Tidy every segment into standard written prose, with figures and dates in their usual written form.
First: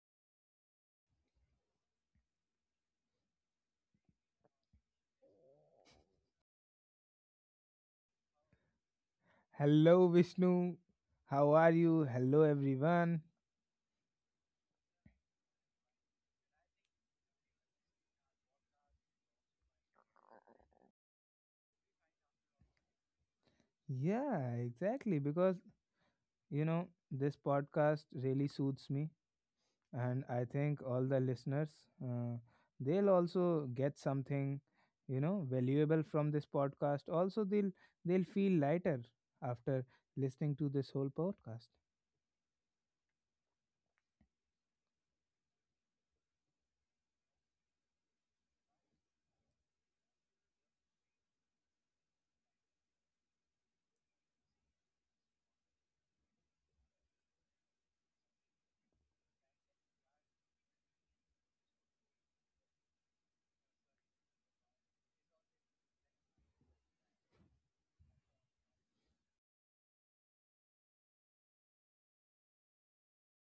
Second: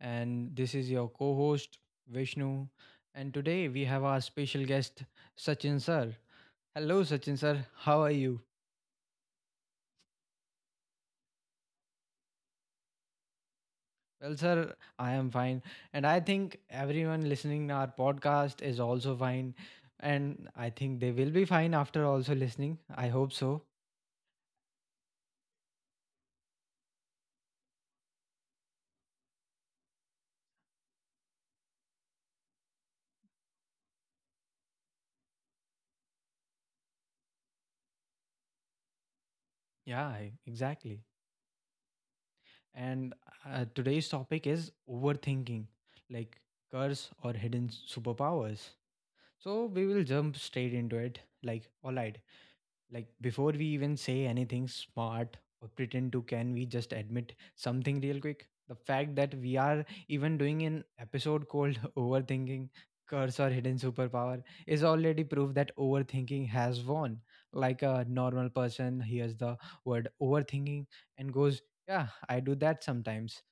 And this is your co host, Vishnu. And today we have our special guest, Sachin sir. Hello, Sachin sir. How are you? Hello, Vishnu. How are you? Hello, everyone. Well, sir, I am fine. And I think everyone listening our podcast is also fine. And I think they will be fine after also listening. I hope so. Yeah, exactly. Because, this podcast really suits me. And I think all the listeners, uh, they'll also get something, valuable from this podcast. Also, they'll feel lighter after listening to this Exactly. whole podcast. And Today's topic is overthinking, like curse or hidden superpowers. So we will jump straight into it. Like, all right, like before we even say anything smart or pretend to, can we just admit something real quick, the fact that we are even doing an episode called overthinking, curse or hidden superpower is already proof that overthinking has won. Like a normal person hears the word overthinking and goes, yeah, I do that sometimes.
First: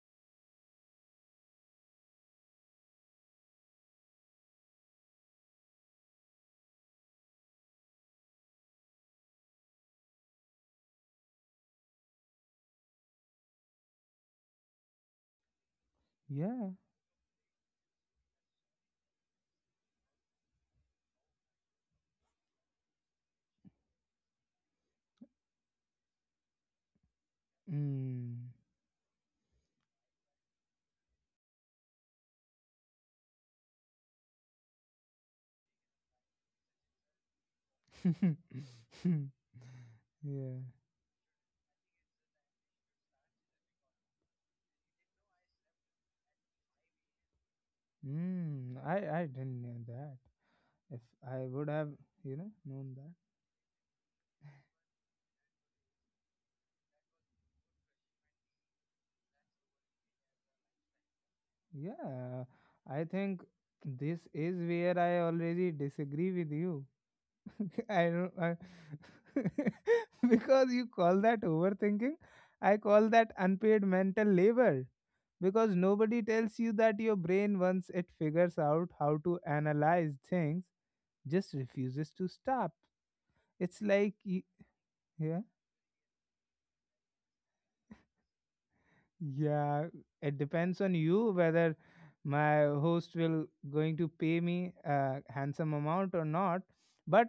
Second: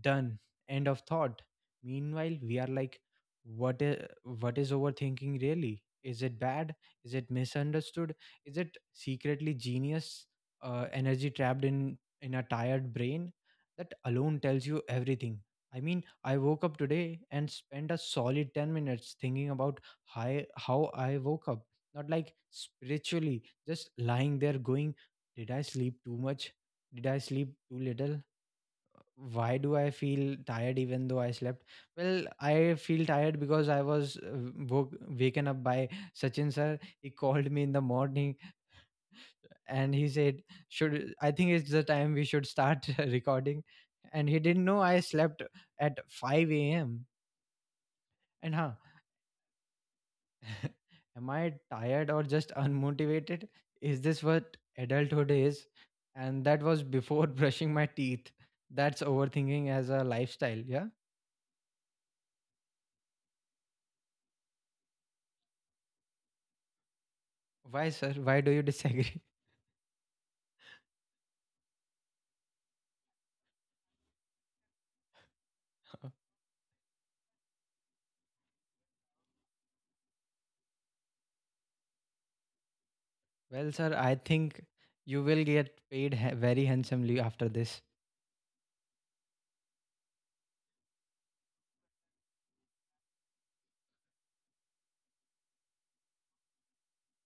Done. End of thought. Meanwhile we are like, what is what is overthinking really? Is it bad? Is it misunderstood? Is it secretly genius? Energy trapped in a tired brain? That alone tells you everything. I mean, I woke Yeah. up today and spent a solid 10 minutes thinking about how I woke up. Not like spiritually, just lying there going, did I sleep too much? Did I sleep too little? Mm. Why do I feel tired even though I slept? Well, I feel tired because I was waken up by Sachin sir. He called me in the morning and he said, yeah. should, I think it's the time we should start recording. And he didn't know I slept at 5 a.m. And huh, Mm. I didn't know that. If am I I would have, tired or just known that. unmotivated? Is this what adulthood is? And that was before brushing my teeth. That's overthinking as a lifestyle. Yeah Yeah, I think this is where I already disagree with you. why, I sir, don't, why do I you disagree? because you call that overthinking, I call that unpaid mental labor because nobody tells you that your brain, once it figures out how to analyze things, just refuses to stop. Well, It's sir, I like, think you yeah. will get paid very handsomely after this. Yeah, it depends on you whether my host will going to pay me a handsome amount or not. But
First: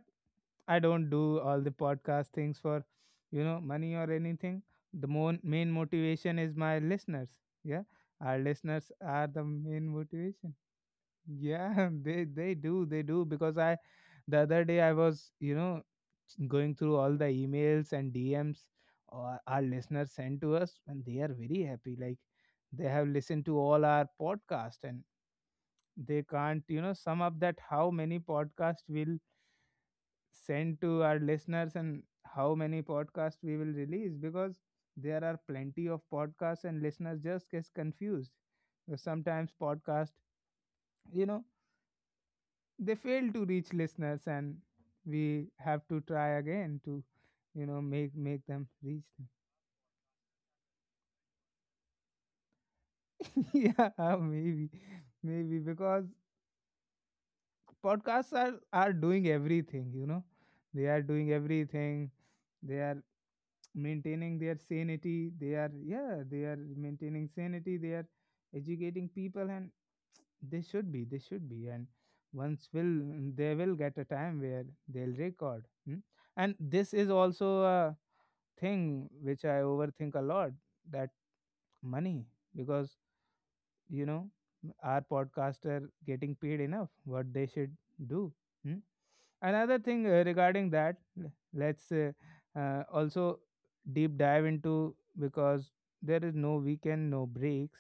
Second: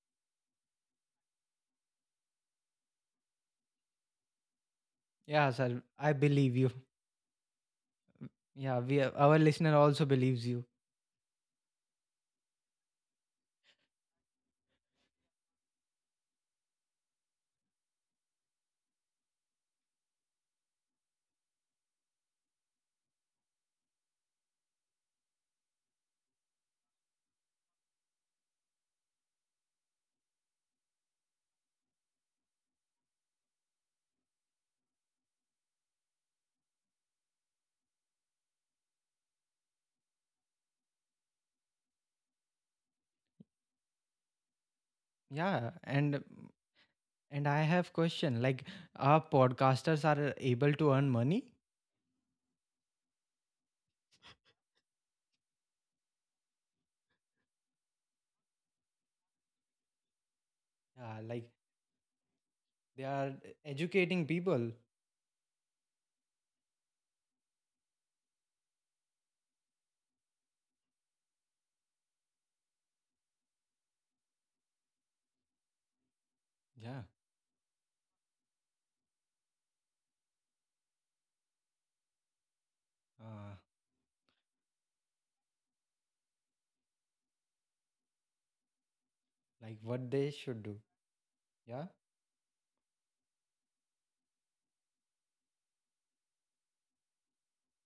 I don't do all the podcast things for, money or anything. The Yeah, main sir, I motivation is believe you. my listeners. Yeah, our Yeah, listeners we, are our the listener main also believes motivation. you. Yeah, they do, they do because I the other day I was, going through all the emails and DMs our listeners sent to us, and they are very happy, like they have listened to all our podcast, and they can't, sum up that how many podcasts will send to our listeners and how many podcasts we will release, because there are plenty of podcasts and listeners just gets confused. Sometimes podcast, you know they fail to reach listeners, and we Yeah, have to try again to and I have make question make like, them reach are them. podcasters are able to earn money? Yeah, maybe, because podcasts are doing everything, they are Yeah, doing like everything. They are they are educating maintaining their people. sanity. They are, yeah, they are maintaining sanity. They are educating people, and they should be, they should be. And once will they will get a time where they'll record. Hmm? And this Yeah. is also a thing which I overthink a lot. That money, because, Uh, you know are podcaster getting paid enough what they should do? Hmm? like Another thing, what they should regarding do. that, Yeah. let's, also deep dive into. Because there is no weekend, no breaks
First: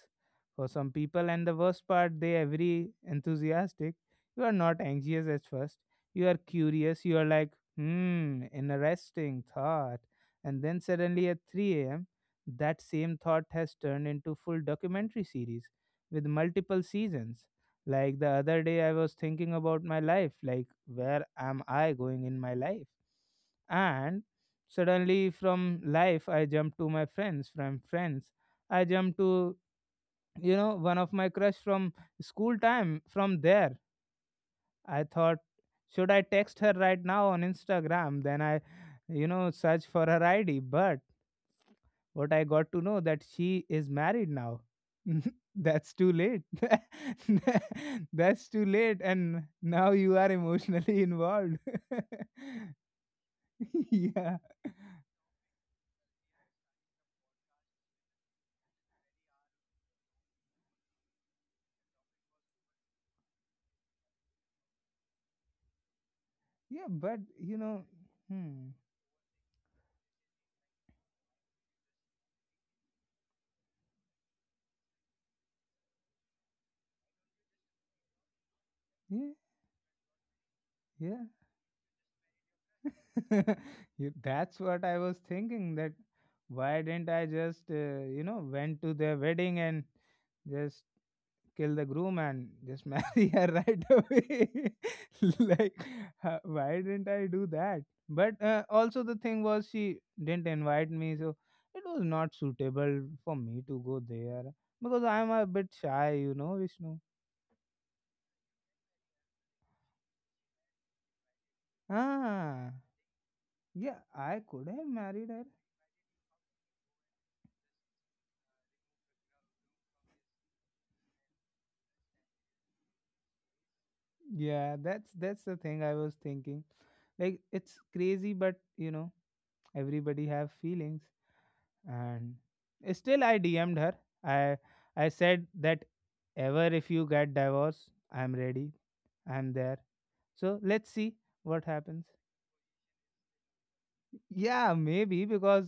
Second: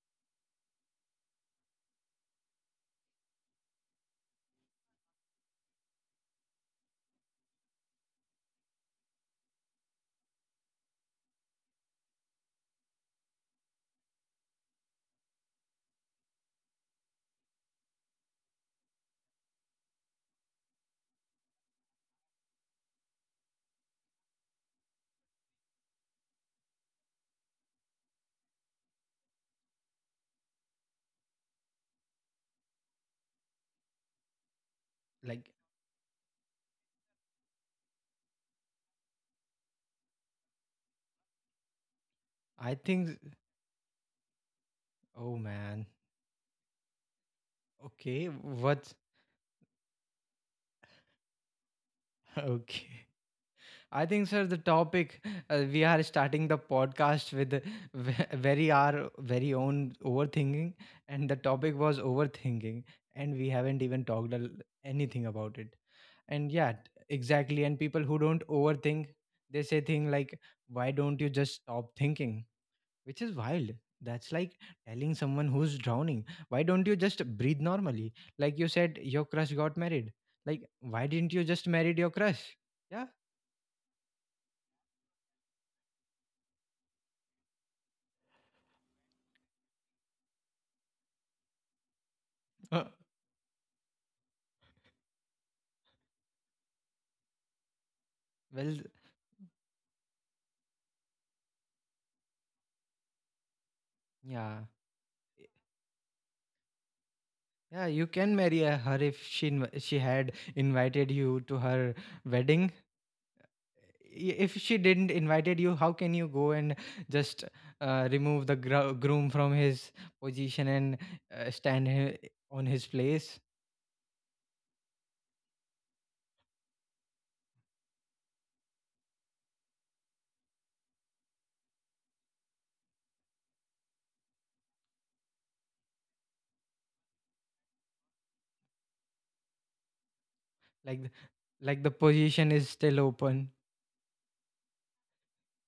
for some people, and the worst part, they are very enthusiastic. You are not anxious at first. You are curious. You are like, hmm, interesting thought. And then suddenly at 3 a.m. that same thought has turned into full documentary series with multiple seasons. Like the other day, I was thinking about my life, like where am I going in my life? And suddenly, from life, I jumped to my friends. From friends, I jumped to, one of my crush from school time. From there, I thought, Like should I text her right now on Instagram? Then I, search for her ID. But what I got I to know think, that she is married now. oh man. That's too late. Okay, That's too what late, and now you are emotionally involved. okay. I think, Yeah. sir, the topic we are starting the podcast with, very our very own overthinking, and the topic was overthinking and we haven't even talked anything about it. and yeah t- Yeah, but exactly. And people who don't hmm. overthink, they say thing like, why don't you just stop thinking? Which is wild. That's like telling someone who's drowning, why don't you just breathe normally? Like you said Yeah, your crush got married, like why didn't you just marry your crush? yeah yeah. That's what I was thinking, that why didn't I just went to their wedding and just kill the groom and just Uh, marry her right away. Like, why didn't I do that? But well also, the thing was, she didn't invite me, so it was not suitable for me to go there yeah, because I'm a bit shy, Vishnu. yeah, you can marry her if she had invited you to her wedding. Ah, yeah, I If could she have didn't married her. invited you, how can you go and just remove the groom from his position and stand on his place. Yeah, that's the thing I was thinking. Like, it's crazy, but everybody have feelings. And still, I DM'd her. I i said that, ever if you get divorced, I'm ready, I'm there. So let's like see th- what like the happens. position is still open. Yeah, maybe, because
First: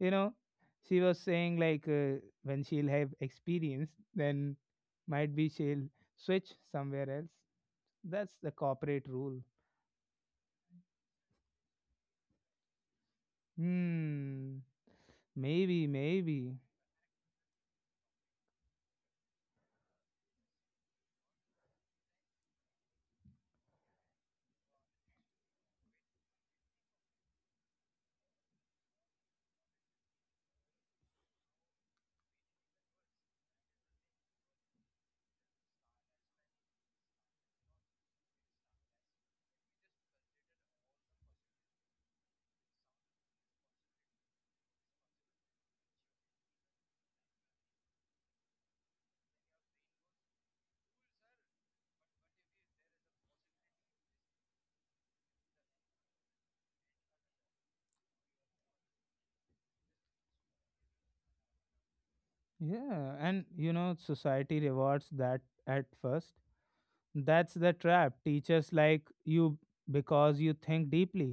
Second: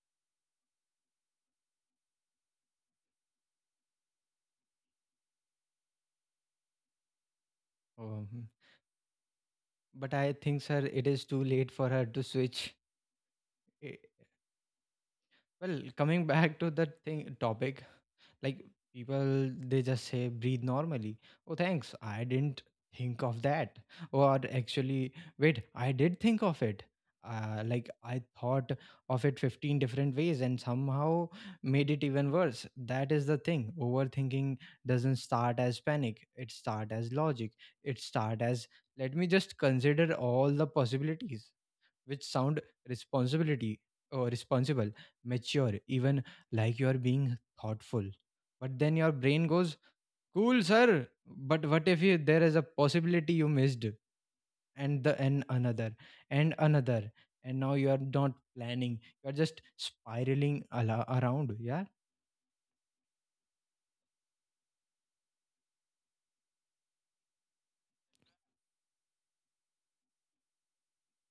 you know she was saying like, when she'll have experience, then might be she'll switch somewhere else. That's um, the corporate rule. but I think, sir, it is too late for her to switch. Eh, Hmm. well, Maybe, coming maybe. back to the thing topic. Like people, they just say breathe normally. Oh, thanks. I didn't think of that. Or actually, wait, I did think of it. Like I thought of it 15 different ways and somehow made it even worse. That is the thing. Overthinking doesn't start as panic. It start as logic. It start as, let me just consider all the possibilities, which sound responsibility, or responsible, mature, even, like you are being thoughtful. But then your brain goes, "Cool, sir, but what if you, there is a possibility you missed?" And the, and another, and another, and now you are not planning. You are just spiraling ala around. Yeah, Yeah, and society rewards that at first. That's the trap. Teachers like you because you think deeply.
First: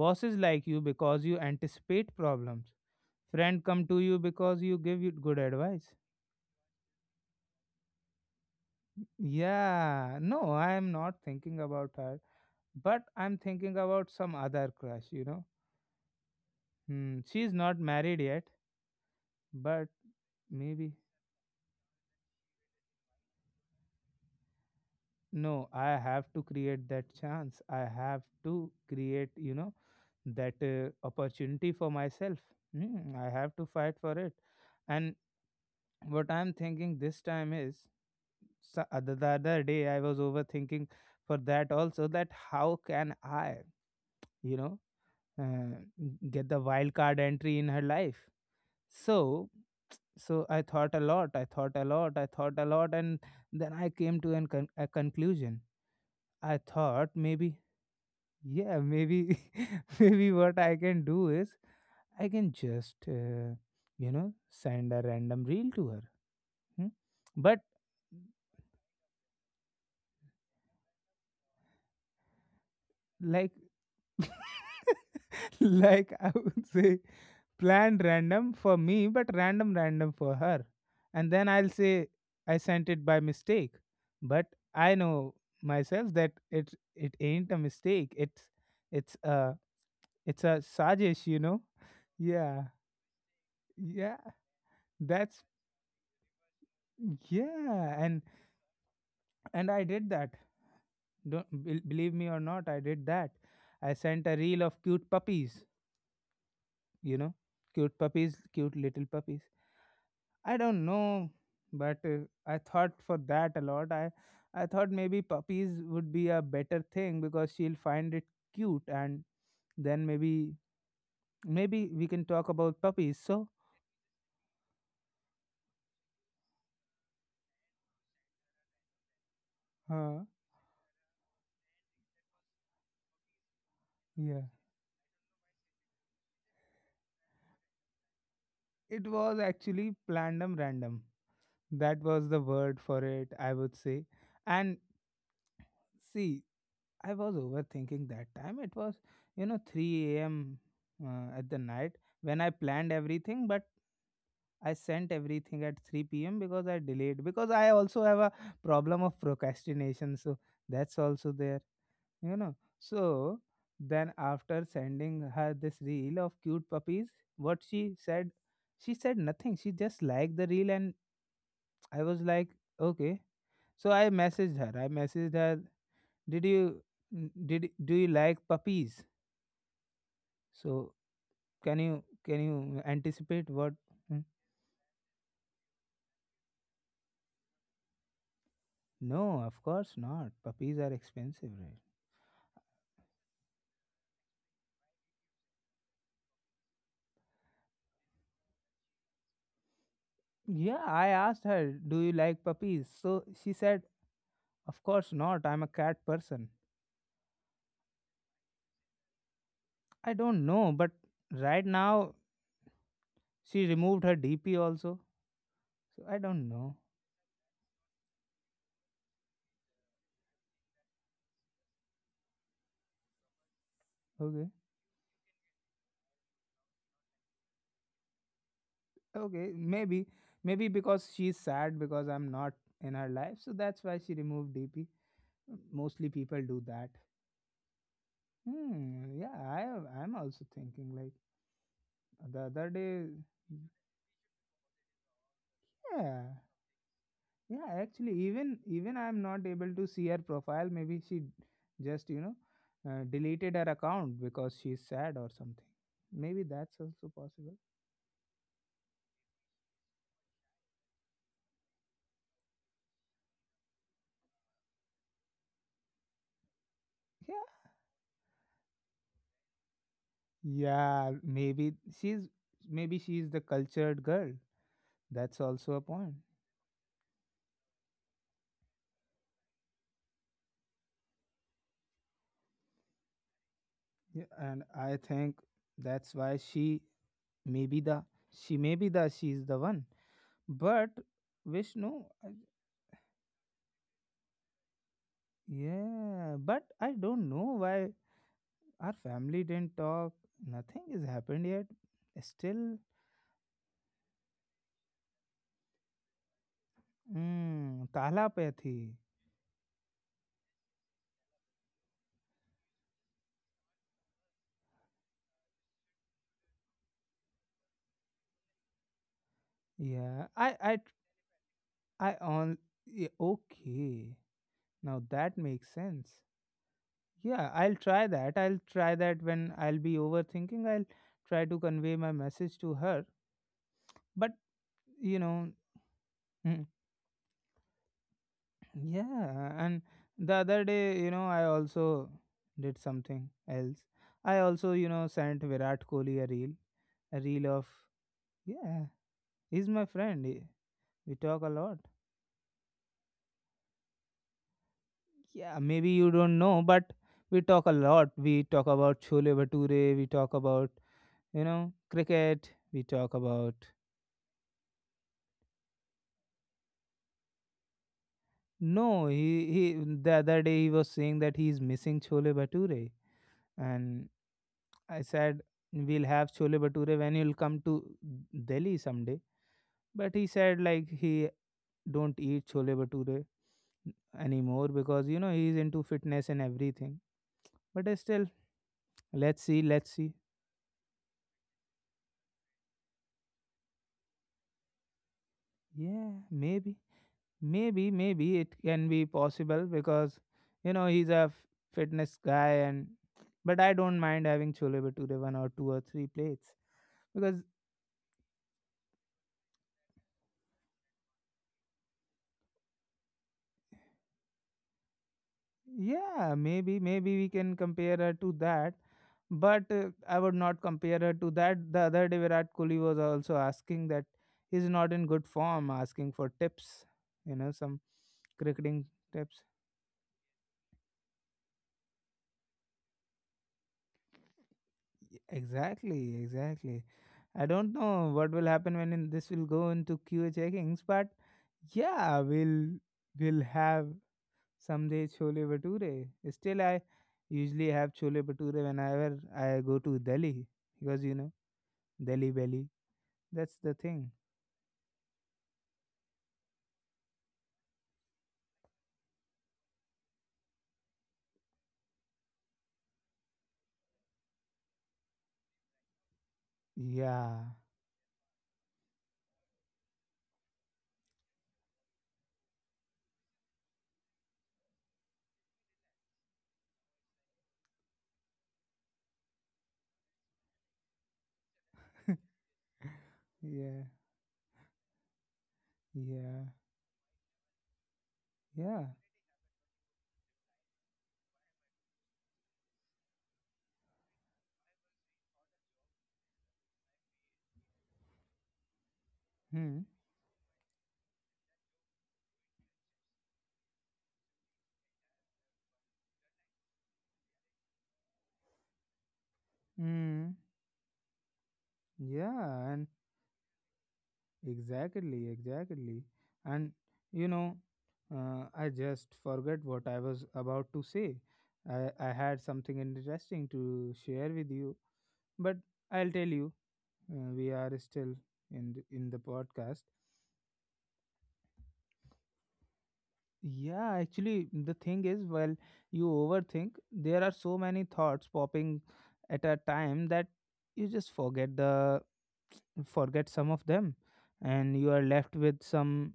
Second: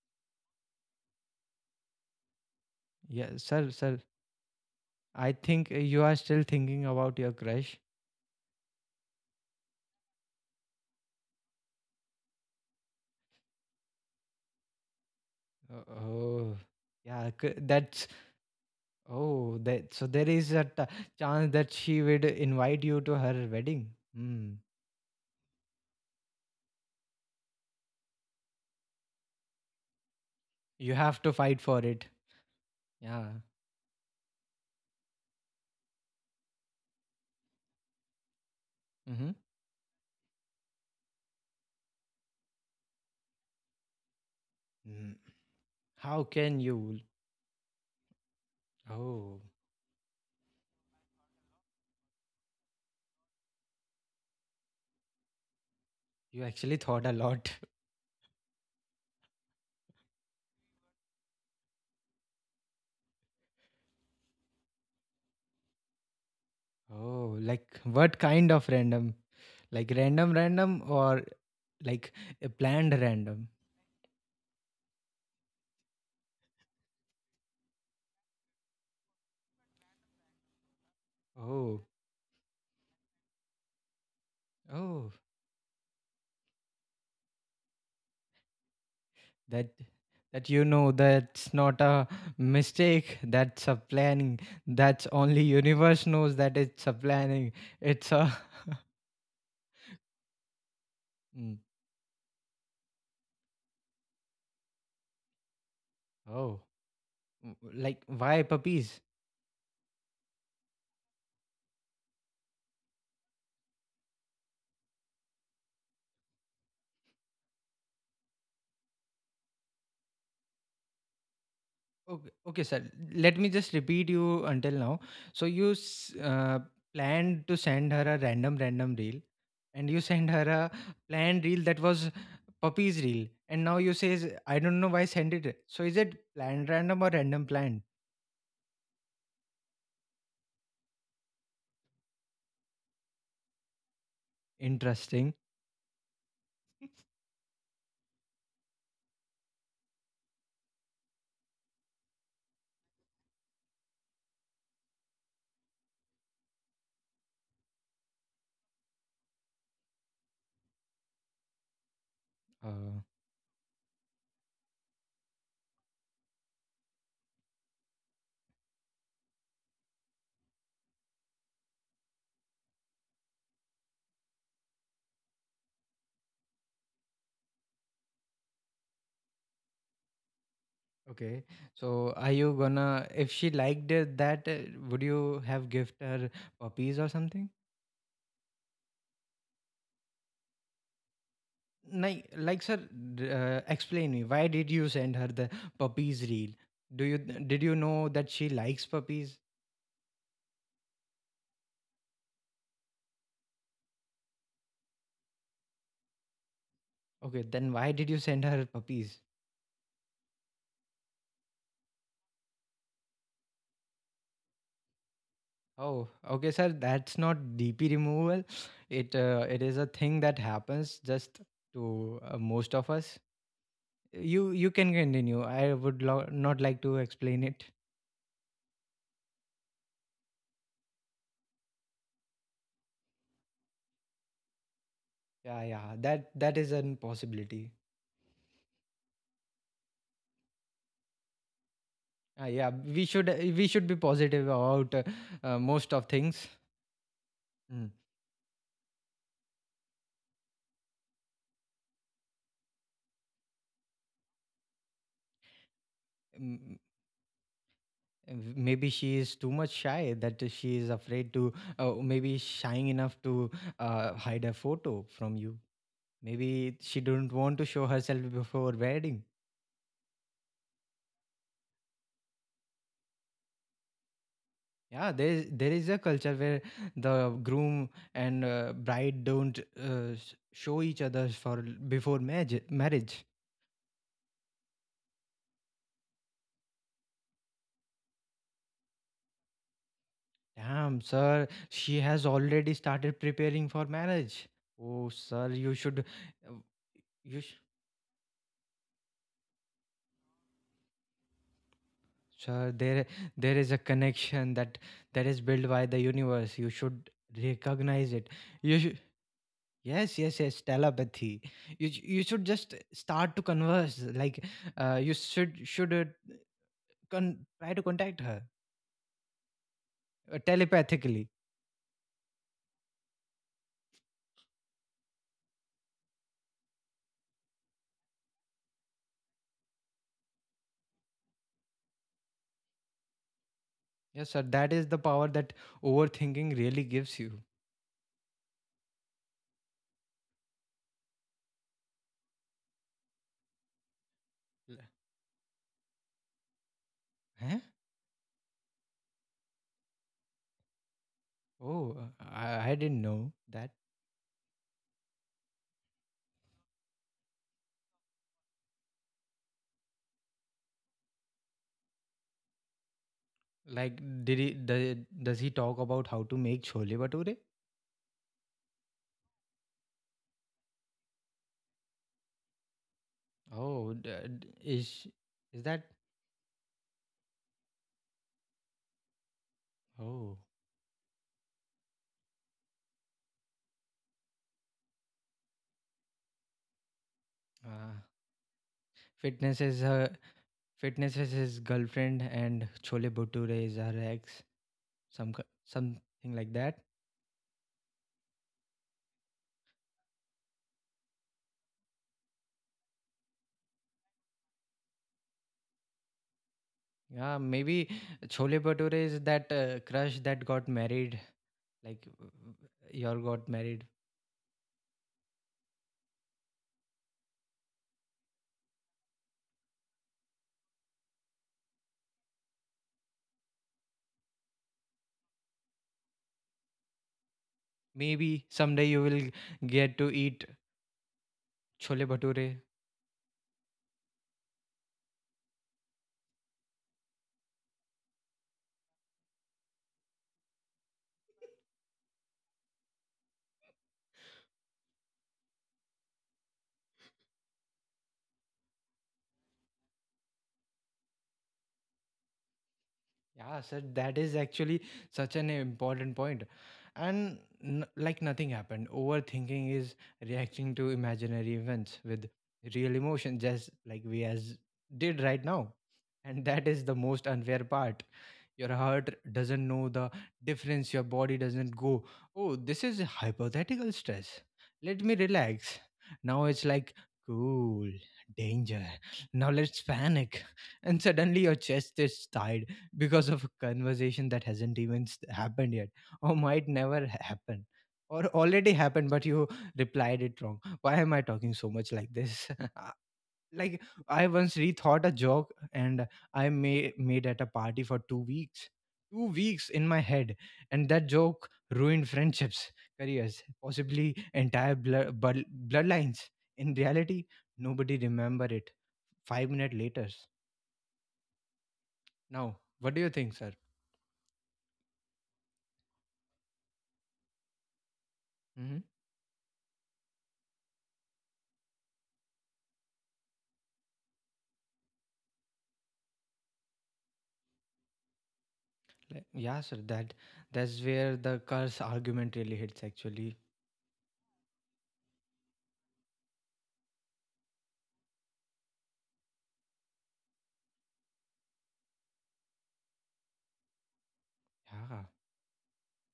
Bosses like you because you anticipate problems. yeah, Friend sir, come to sir. you because you give it I good think advice. you are still thinking about your crush. Yeah, no, I am not thinking about her, but I'm thinking about some other crush. Uh, Oh, Hmm, she's not that's, married yet, oh, but that, so there is a maybe. chance that she would invite you to her wedding. Hmm. No, I have to create that chance. I have to create, that You have to fight opportunity for for it. myself. Hmm, Yeah. I have to fight for it. And what I'm thinking this time is, the Mm-hmm. other day I was overthinking for that also, that how can I, you know, Mm. uh, How get the can wild you? card entry in her life. Oh, So, I thought a lot, I thought a lot, I thought a lot, and then I came to a conclusion. you I actually thought thought a lot. maybe, yeah, maybe, maybe what I can do is I can just, send a random reel to her. Hmm? Oh, But like what kind of random? Like random, random, or like a planned random? like like I would say planned random for me, but random random for her. And then I'll Oh, say I sent it by mistake. But I oh. know myself that it ain't a mistake. It's a that it's that a You know sajesh, you that's know? not a Yeah. mistake, that's a Yeah. planning. That's That's only universe knows that it's a planning. yeah. It's And a and I did that. Don't Mm. Believe me or not, I did that. I sent a reel of cute puppies, Oh. you know? Mm, Cute like puppies, why cute puppies? little puppies. I don't know, but I thought for that a lot. I thought maybe puppies would be a better thing because she'll find it cute, and then maybe maybe we can Okay, talk okay, sir, about puppies. let So, me just repeat you until now. So planned to send her a random random reel, and you uh, send her a planned reel that was puppies reel, and now you says yeah, I don't know why send it. So is it planned random or random planned? it was actually plandum random. That was the word for it, I would say. And Interesting. see, I was overthinking that time. It was, 3 a.m. At the night when I planned everything, but I sent everything at 3 p.m. because I delayed, because I also have a problem of procrastination, so that's also there. uh, So then after sending her this reel of cute puppies, what she said, she said nothing. She just liked the reel, and I was like, okay. So I messaged her. I messaged her. Did you n- did do you like puppies? So Okay. can you So are can you you gonna, if anticipate she what? liked it, Hmm? that would you have gift her puppies or something? No, of course not. Puppies are expensive, right? Like, sir, explain me why did you send her the puppies reel? Do you, did you know that she likes puppies? Yeah, I asked her, do you like puppies? So she said, of course not, I'm a cat person. Okay, then why did you send her puppies? I don't know, but right now she removed her DP also. So Oh, I don't okay, sir. know. That's not DP removal. It it is a thing that happens just to most of us. You Okay. you can continue. I would not like to explain it. Okay. Maybe. Maybe because she's sad because I'm not in her life. So that's why she removed DP. Yeah, yeah, Mostly that people that do is that. an possibility. Hmm. Yeah, I'm also thinking like the other Yeah, we day. should, we should be positive about most of Yeah. things. Yeah, Mm. actually, even I'm not able to see her profile. Maybe she just deleted her account because she's sad or something. Maybe that's Mm, also possible. mm, maybe she is too much shy that she is afraid to, maybe shying enough to hide a photo from you. Maybe she don't Yeah, want to show herself before wedding. yeah. She's maybe she's the cultured girl. Yeah, there That's is, there also a is a point. culture where the groom and bride don't show each other for before marriage. Marriage, Yeah, and I think that's why maybe the she's the one. But damn, sir, she Vishnu, has already started preparing for marriage. Oh, sir, you should, yeah. uh, But I don't you sh- know why our family didn't talk. Nothing has happened yet. sir, Still, there is a connection that that is built by the universe. You should mm, recognize it. talapathy. You should, yes, yes, yes, telepathy. You should just start to converse. Like, you try to contact her Yeah, telepathically. I on. Yeah, okay, now that makes sense. Yeah, I'll try that. I'll try that when I'll be overthinking. I'll try to convey my message to her. But Yes, sir, that is the you power know, that overthinking mm, really gives you. yeah. And the other day, I also did something else. I also, sent Virat Kohli a reel Huh? of yeah. He's my friend. We talk a lot. Oh, I didn't know that. Yeah, maybe you don't know, but we talk a lot. We talk about Chole Bhature. We talk about cricket. We talk about Like, did he does he talk about how to make chole bhature? No. He. The other day he was saying that he's missing Chole Bhature, Oh, and d- d- I is said is that? we'll have Chole Bhature when you'll come to Delhi someday. But he Oh, said like he don't eat Chole Bhature anymore because he's into fitness and everything. But uh, still, let's fitness see, is let's her. see. Fitness is his girlfriend, and chole bhature is her ex. Some Yeah, something like maybe, that. maybe, maybe it can be possible because he's a fitness guy, and but I don't mind having chole bhature one or two or three plates Yeah, because maybe chole bhature is that crush that got married. Like, you are got married. yeah, maybe maybe we can compare her to that. But I would not compare her to that. The other day, Virat Kohli was also asking that he's not in good form, asking for tips, some Maybe cricketing someday you will tips. get to eat chole bhature. Exactly, exactly. I don't know what will happen when in this will go into QA checkings, but yeah, we'll have someday chole bhature. Still, I usually have chole bhature whenever I go to Delhi because Delhi belly. That's Yeah, the sir, thing. that is actually such an important point. Like nothing happened, overthinking is reacting to imaginary events with real emotion, just like we as did right now. And that is the most Yeah, unfair part. Your heart doesn't know the difference, your body doesn't go, oh this is a hypothetical stress, let me relax. Now it's like, cool, danger, now let's panic. And suddenly your chest is tied because of a yeah, conversation that hasn't even happened yet, or yeah, might never happen, or already yeah. happened but you replied it wrong. Why am I talking so much like this? Like I once rethought a joke, and I made at a party for 2 weeks Hmm. in my head. And that joke ruined friendships, careers, possibly entire bloodlines. In reality, nobody remember it 5 minutes later. Hmm. Now Yeah, and what do you think, sir? exactly, exactly. And you know, I Hmm. just forgot what I was about to say. I had something interesting to share with you, but I'll tell you. We are still in the Like, yeah, podcast. sir, that that's where the curse argument really hits actually. Yeah, actually, the thing is, well, you overthink. There are so many thoughts popping at a time that you just forget the forget some of them, and you are Yeah. left with some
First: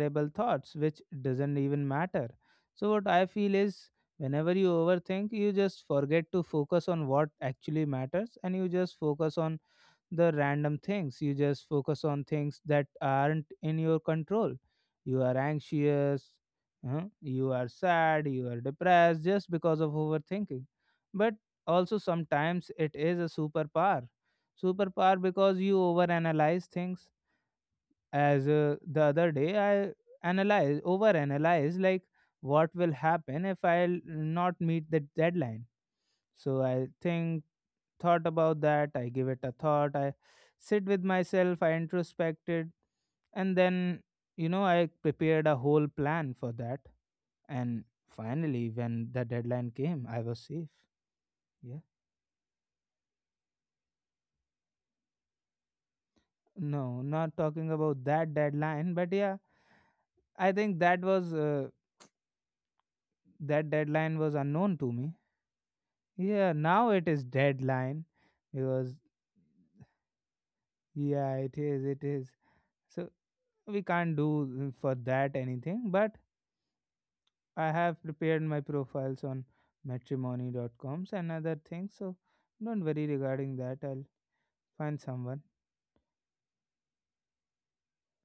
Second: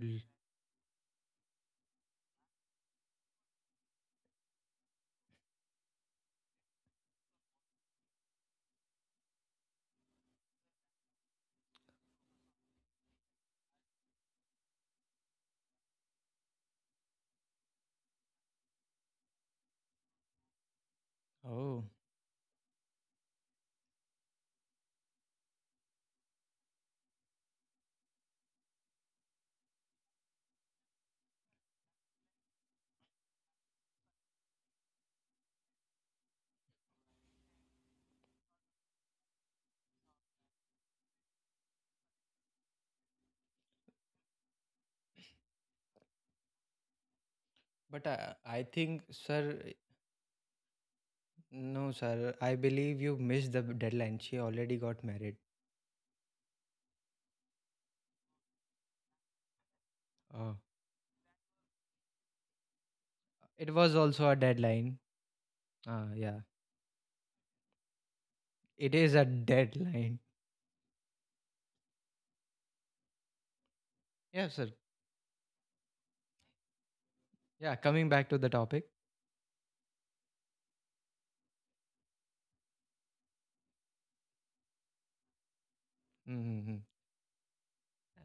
L- thoughts which doesn't even matter. So what I feel is whenever you overthink you just forget to focus on what actually matters, and you just focus on the random things, you just focus on things that aren't in your control. You are anxious, you are sad, you are depressed just because of overthinking. But oh, also sometimes it is a superpower, superpower because you overanalyze things. As the other day I analyze over analyze like what will happen if I'll not meet the deadline. So I think thought about that, I give it a thought, I sit with myself, I introspected, and then you know I prepared a whole plan for that, and but I finally think when the sir deadline came I was safe. Yeah, no, sir. I believe you missed the deadline. She already got married. no, not talking about that deadline, but yeah, I Oh, think that was that it was deadline also was a unknown to deadline. me. Yeah, Yeah, now it is deadline, it because is a deadline. yeah, it is. So we can't Yeah, sir. do for that anything, but I Yeah, have coming back to prepared the my topic. profiles on matrimony dot coms and other things, so don't worry regarding that. I'll find someone. Mm-hmm.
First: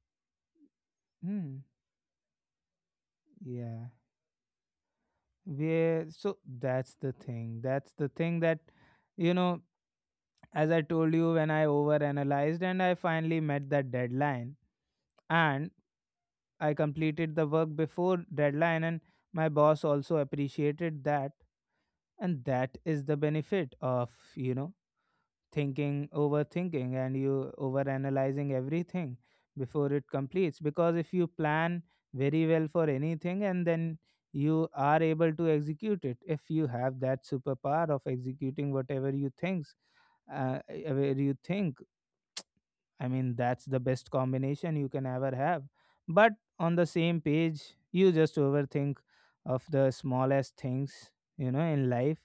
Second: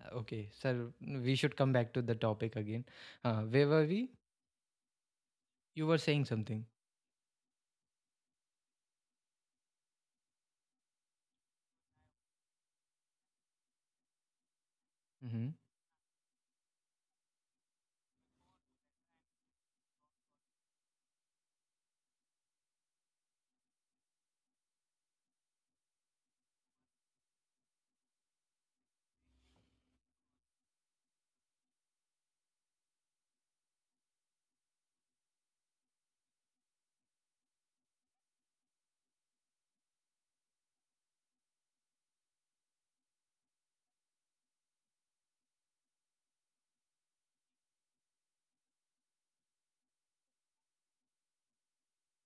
Okay, sir, we should Hmm. come back to the topic again. Where were Yeah. we? You were Yeah. saying So something. that's the thing. That's the thing that, you know, as I told you, when I overanalyzed and I finally met that deadline. Mm-hmm. And I completed the work before deadline, and my boss also appreciated that. And that is the benefit of, you know, thinking, overthinking and you overanalyzing everything before it completes. Because if you plan very well for anything and then you are able to execute it, if you have that superpower of executing whatever you think, I mean, that's the best combination you can ever have. But on the same page, you just overthink of the smallest things, you know, in life.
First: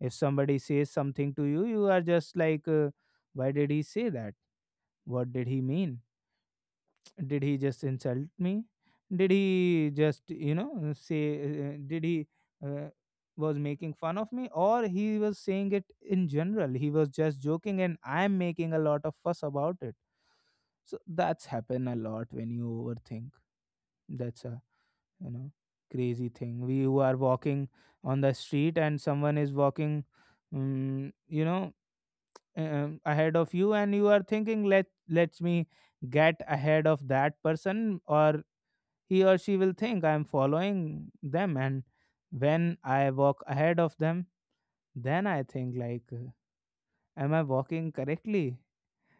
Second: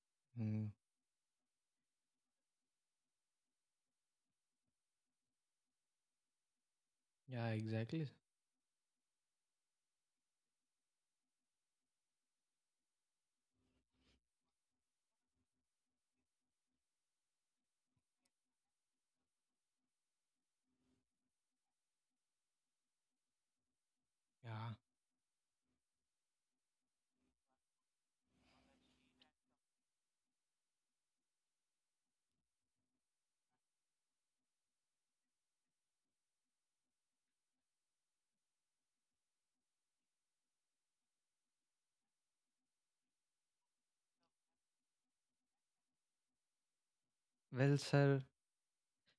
If somebody Mm. says something to you, you are just like, why did he say that? What did he mean? Did Yeah, he just exactly. insult me? Did he just, you know, say, did he uh, was making fun of me? Or he was saying it in general. He was just joking and I'm making a lot of fuss about it. So that's happen a lot when you overthink. That's a, Yeah. you know, crazy thing. We who are walking on the street and someone is walking, you know, ahead of you, and you are thinking, let me get ahead of that person, or he or she will think I am following them. And when I walk ahead of them, then I think like, am I Well, walking sir, correctly?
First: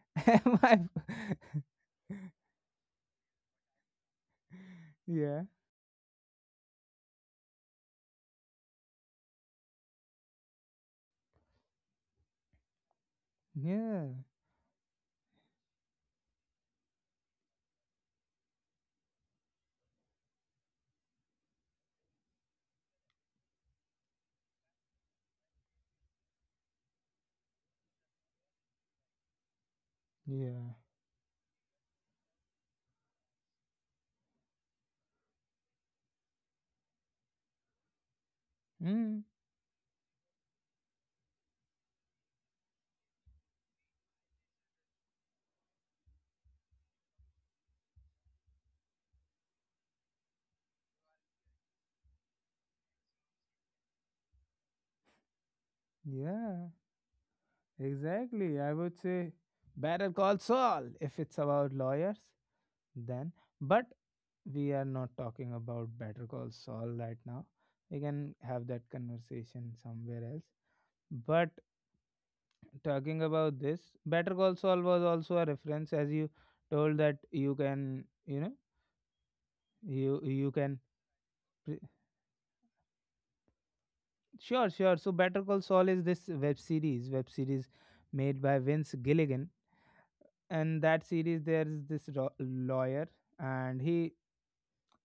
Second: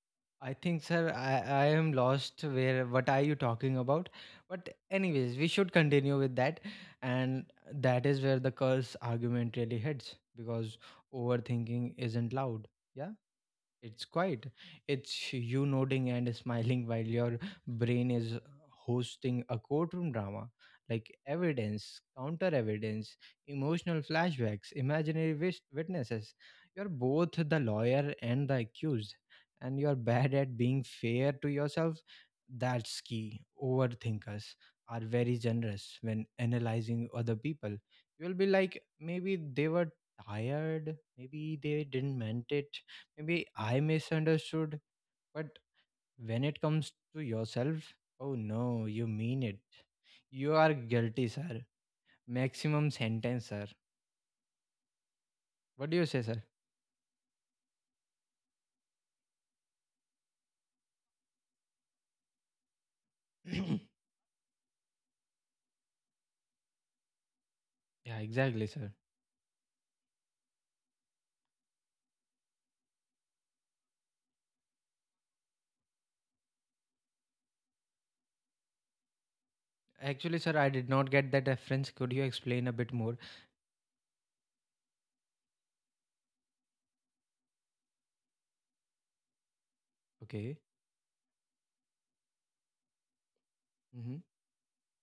I Am I think, sir, I am lost where what are you talking about? But anyways, yeah, we should continue with that. And that is where the curse argument really heads because overthinking isn't loud. Yeah. It's yeah, quite. It's you nodding and smiling while your brain is hosting a courtroom drama, like evidence, counter evidence, emotional flashbacks, imaginary witnesses. You're both the lawyer and the accused, and you're bad at yeah. being fair to yourself. That's key. Overthinkers are very generous when analyzing other people. You'll be like, Mm. maybe they were tired, maybe they didn't meant it, maybe I misunderstood, but when it comes to yourself, oh no, you mean it. You are guilty, sir. Maximum sentence, sir. What do you say, sir? Yeah, exactly. I would say Better Call Saul, if it's about lawyers, then. Yeah, But we are not talking about Better Call Saul right now. We can have exactly, that sir. conversation somewhere else. But talking about this, Better Call Saul was also a reference, as you told that you can, you know, you Actually, you sir, I can. did not get that pre- reference. Could you explain a bit more? Sure, sure. So Better Call Saul is this web series made by Vince Gilligan, Okay. and that series, there is this lawyer, and he Mm-hmm.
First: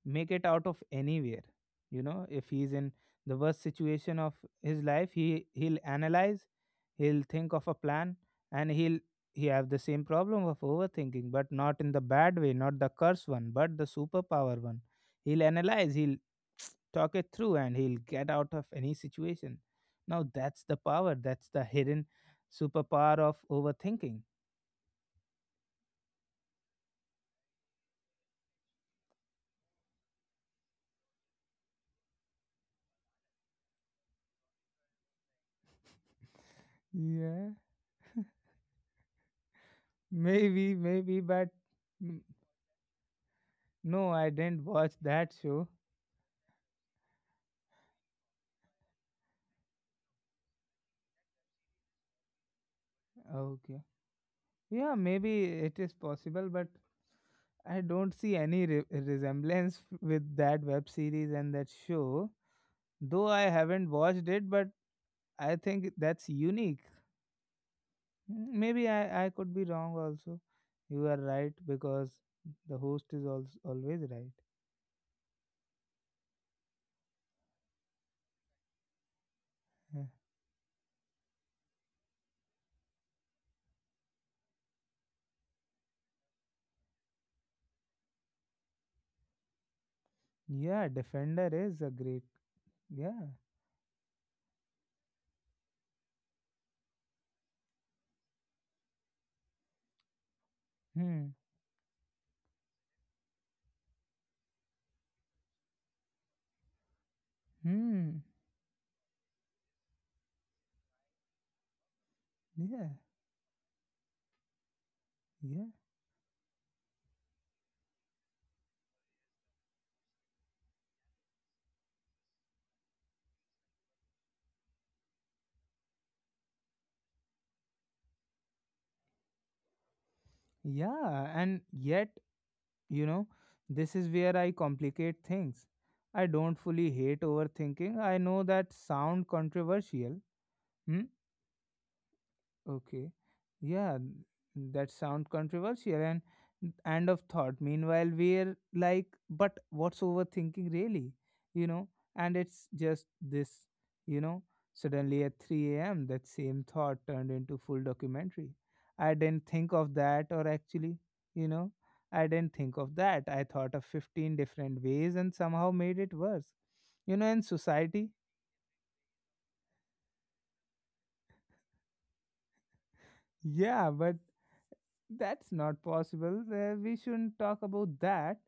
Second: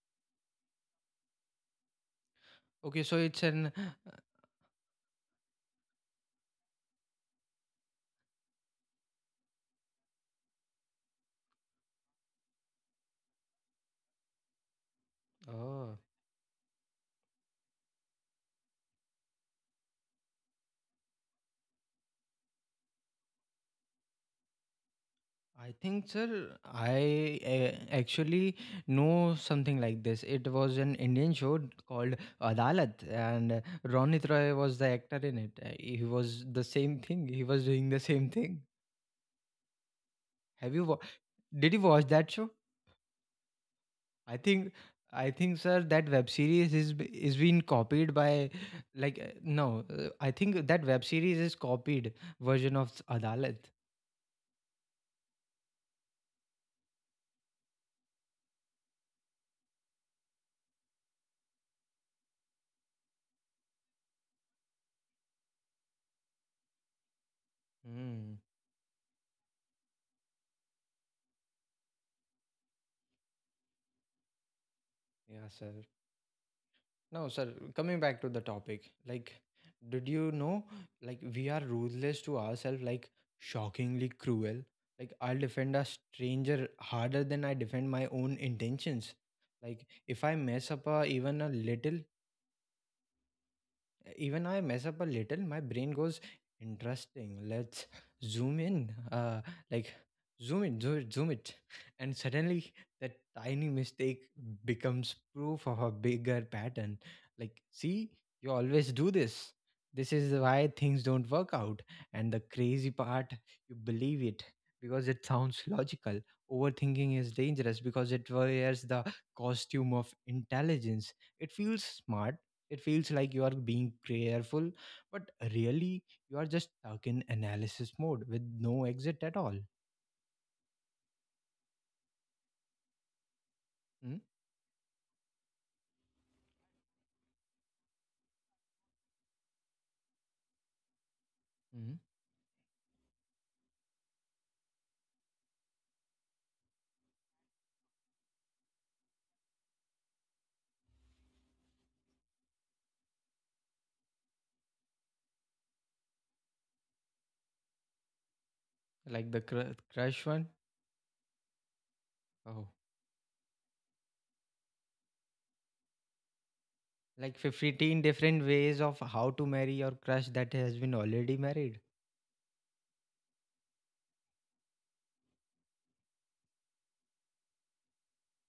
make it out of anywhere, you know. If he's in Okay, so the it's worst an. situation of his life, he'll analyze, he'll think of a plan, and he'll, he have the same problem of overthinking, but not in the bad way, not the curse one, but the superpower one. He'll analyze, Oh. he'll talk it through, and he'll get out of any situation. Now that's the power, that's the hidden superpower of overthinking. I think, sir, I actually know something like this. It was an Indian show called Adalat, and Ronit Roy was the actor in it. He was the same thing. He was doing the same thing. Maybe, Have you? Maybe, but Did you watch mm, that show? no, I I didn't think, watch that I think, show. sir, that web series is is being copied by, like, no, I think that web series is copied version of Adalat. Okay. Yeah, maybe it is possible, but I don't see any resemblance with that web series and that show. Though I haven't watched it, but I think that's unique. Hmm. Mm, maybe I could be wrong also. You are right because the host is also always right. Yeah, sir. No, sir, coming back to the topic, like, Yeah. did you know, like, we are ruthless to ourselves, like, shockingly cruel. Like, I'll defend a stranger harder than I defend my own intentions. Like, if I mess Yeah, up a, even Defender a is a little, great. Yeah. even I mess up a little, my brain goes, interesting, let's zoom in, like zoom in, zoom it, zoom Hmm. it. And suddenly that tiny mistake becomes proof of a bigger pattern. Like, see, Hmm. you always do this. This is why things don't work out. And the Yeah. crazy part, you believe it because it Yeah. sounds logical. Overthinking is dangerous because it wears the costume of intelligence. It feels smart, it feels like you are being careful, but really you are just stuck in analysis mode with no exit at all. Yeah, and yet, you know, this is where I complicate things. I don't fully hate overthinking. I know that sound controversial. Hmm? Mm-hmm. Okay. Yeah, that sound controversial and end of thought. Meanwhile, we're like, but what's overthinking really? You know, and it's just this, you know, suddenly at 3 a.m., that same thought turned into full documentary. I Like the didn't think of crush that, or one. actually, you know, I didn't Oh, think of that. I thought of 15 different ways and somehow made it worse. You know, like in 15 society, different ways of how to marry your crush that has been already married. yeah, but that's not possible. We shouldn't talk about that,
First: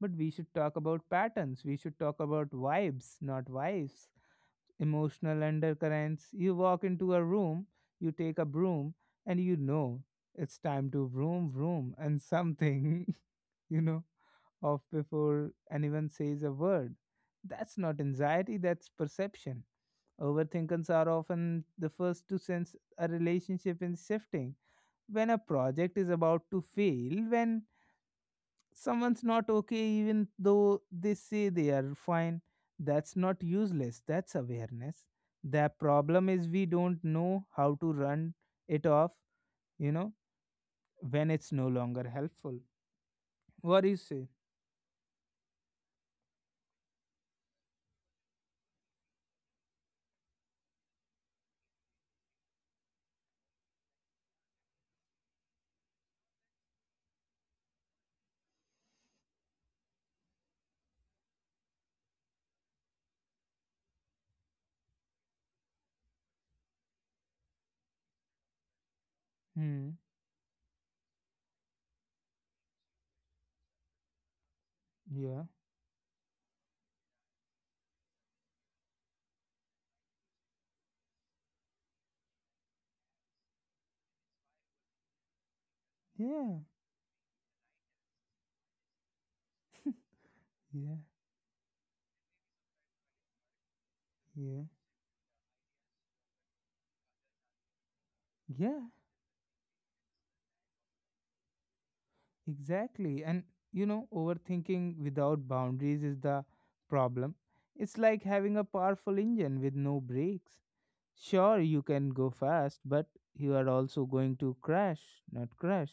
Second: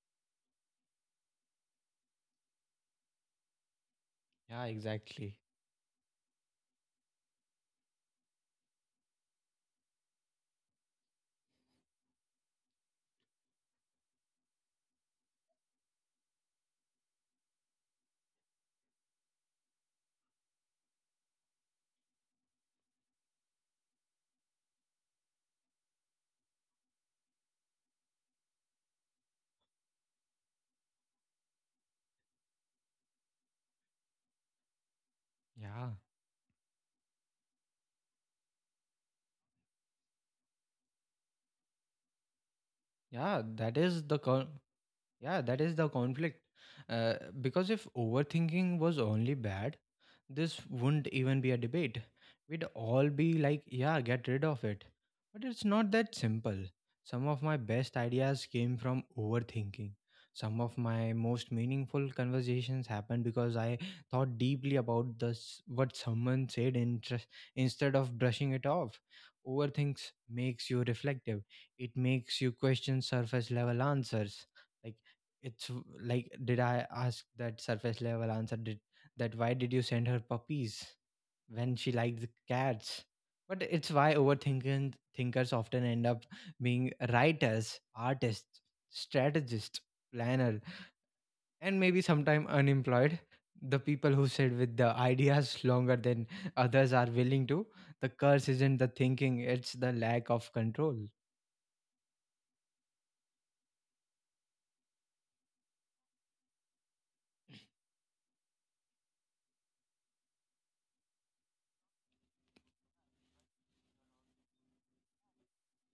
but we should talk about patterns. We should talk about vibes, not wives. Yeah, exactly. Emotional undercurrents. You walk into a room, you take a broom, and you know it's time to vroom vroom and something, you know, off before anyone says a word. That's not anxiety, that's perception. Overthinkers are often the first to sense a relationship is shifting, when a project is about to fail, when someone's not okay even though they say they are fine. That's not useless, that's awareness. The Yeah, problem is we don't know how to run it off, you know, when it's no longer helpful. yeah, that What do you is the say? Yeah, that is the conflict. Uh, because if overthinking was only bad, this wouldn't even be a debate. We'd all be like, yeah, get rid of it. But it's not that simple. Some of my best ideas came from overthinking. Some of my most meaningful conversations happened because I thought deeply about this, what someone said interest, instead of brushing it off. Hmm? Overthinks makes you reflective. It makes you question surface level answers. Like Yeah, it's like did I ask that surface level answer, did that, why did you send her puppies when she liked the cats? But it's why overthinking thinkers often end up yeah, being writers, artists, strategists, planner, yeah, and maybe sometime unemployed. The people who sit yeah, with the ideas longer than others are willing to, the curse isn't yeah, the thinking, it's the lack of control. exactly. And you know, overthinking without boundaries is the problem. It's like having a powerful engine with no brakes. Sure, you can go fast, but you are also going to crash, not crash.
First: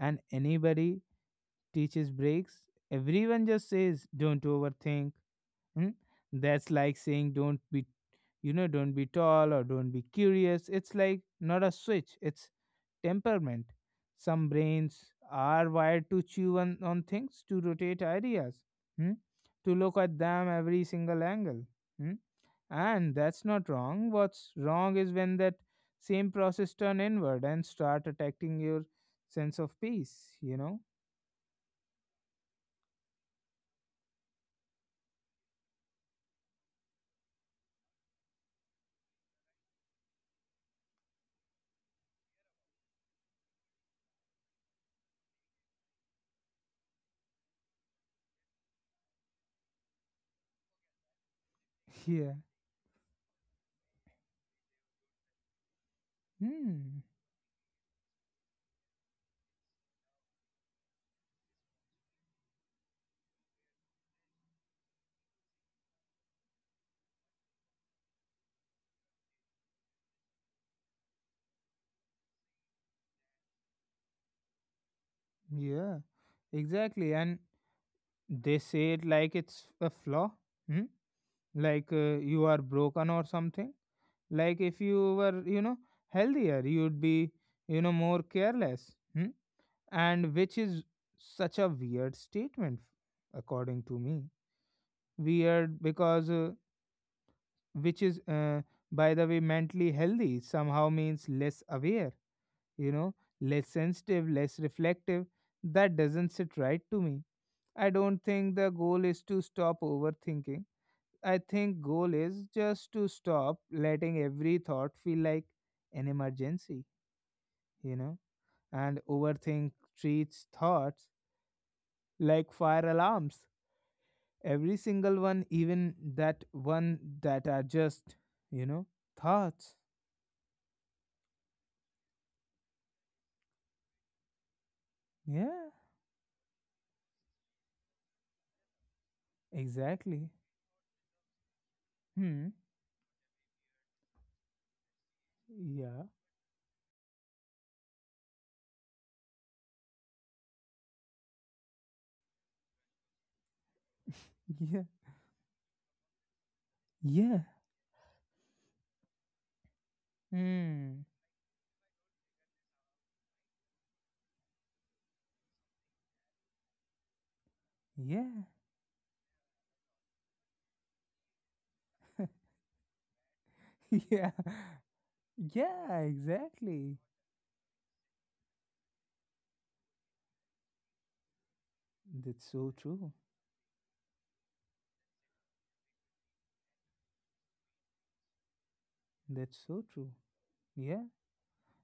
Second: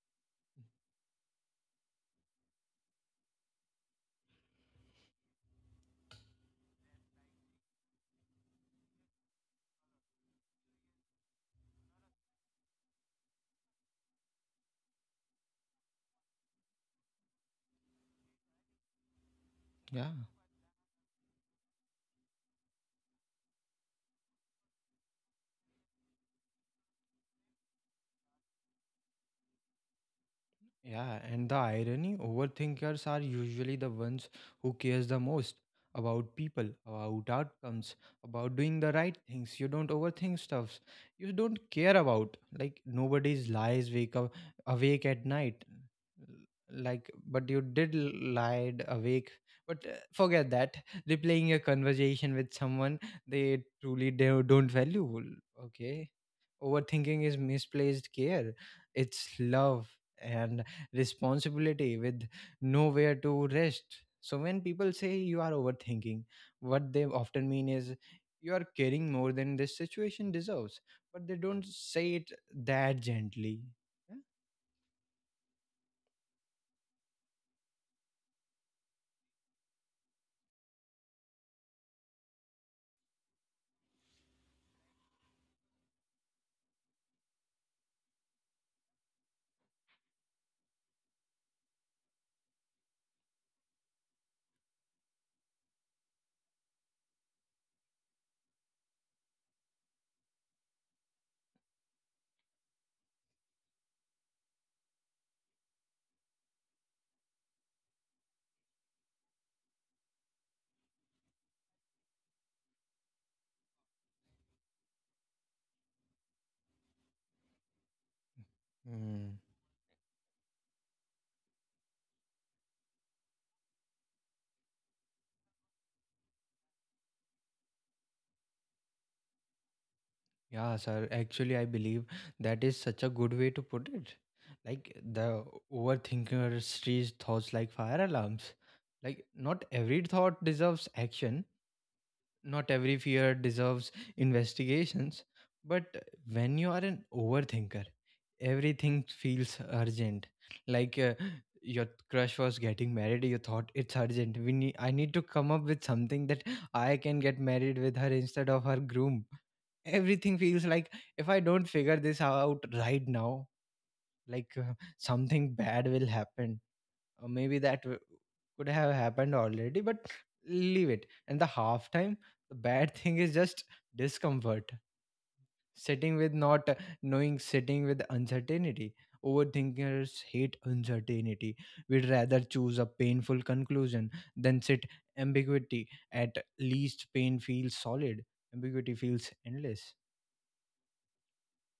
And anybody teaches breaks, everyone just says, don't overthink. Hmm? That's like saying, don't be, you know, don't be tall, or don't be curious. It's like not a switch, it's temperament. Some brains are wired to chew on things, to rotate ideas, hmm? To look Yeah. at them every single angle. Hmm? And that's not wrong. What's wrong is when that same process turn inward and start attacking your sense of peace, you know? Yeah, and the irony, overthinkers are usually the ones who cares the most about people, about outcomes, about doing the right things. You don't overthink stuffs. You don't care about like nobody's lies wake up awake at night. Like, but you did lied awake. But forget that. Replaying a Yeah. conversation with someone they truly don't value. Okay. Hmm. Overthinking is misplaced care, it's love and responsibility with nowhere to rest. So, when people say you are overthinking, what they often mean is you are caring more than this situation deserves, but they don't say it that gently. Yeah. Yeah. Exactly. And they say it like it's a flaw. Hmm? Like you are broken or something. Like if you were, you know, healthier, you'd be, you know, more careless. Hmm? And which is such a weird statement, according to me. Weird because which is by the way, mentally healthy somehow means less aware, you know, less sensitive, less reflective. That doesn't sit right to me. I don't think the goal is to stop overthinking. I think goal is just to stop letting every thought feel like an emergency, you know. And Mm. overthink treats thoughts like fire alarms, every single one, even that one that are just, you know, thoughts. Yeah, sir. Actually, I believe that is such a good way to put it. Like the Yeah. overthinker sees thoughts like fire alarms. Like not every Exactly. thought deserves action, Hmm. not every fear deserves investigations, but Yeah. when you are an overthinker, everything feels urgent. Like your crush was getting married, you thought it's urgent. We need, Yeah. I need to come up with something that I can Yeah. get married with her instead of her groom. Everything feels like Hmm. if I don't figure this out right now, like something bad will happen or maybe that Yeah. could have happened already but leave it and the halftime, the bad thing is just Yeah. discomfort, Yeah, sitting with not exactly. knowing, sitting with uncertainty. Overthinkers hate uncertainty. We'd rather That's so choose a true. painful conclusion than sit ambiguity. At least pain feels solid, ambiguity feels That's so endless. true. Yeah.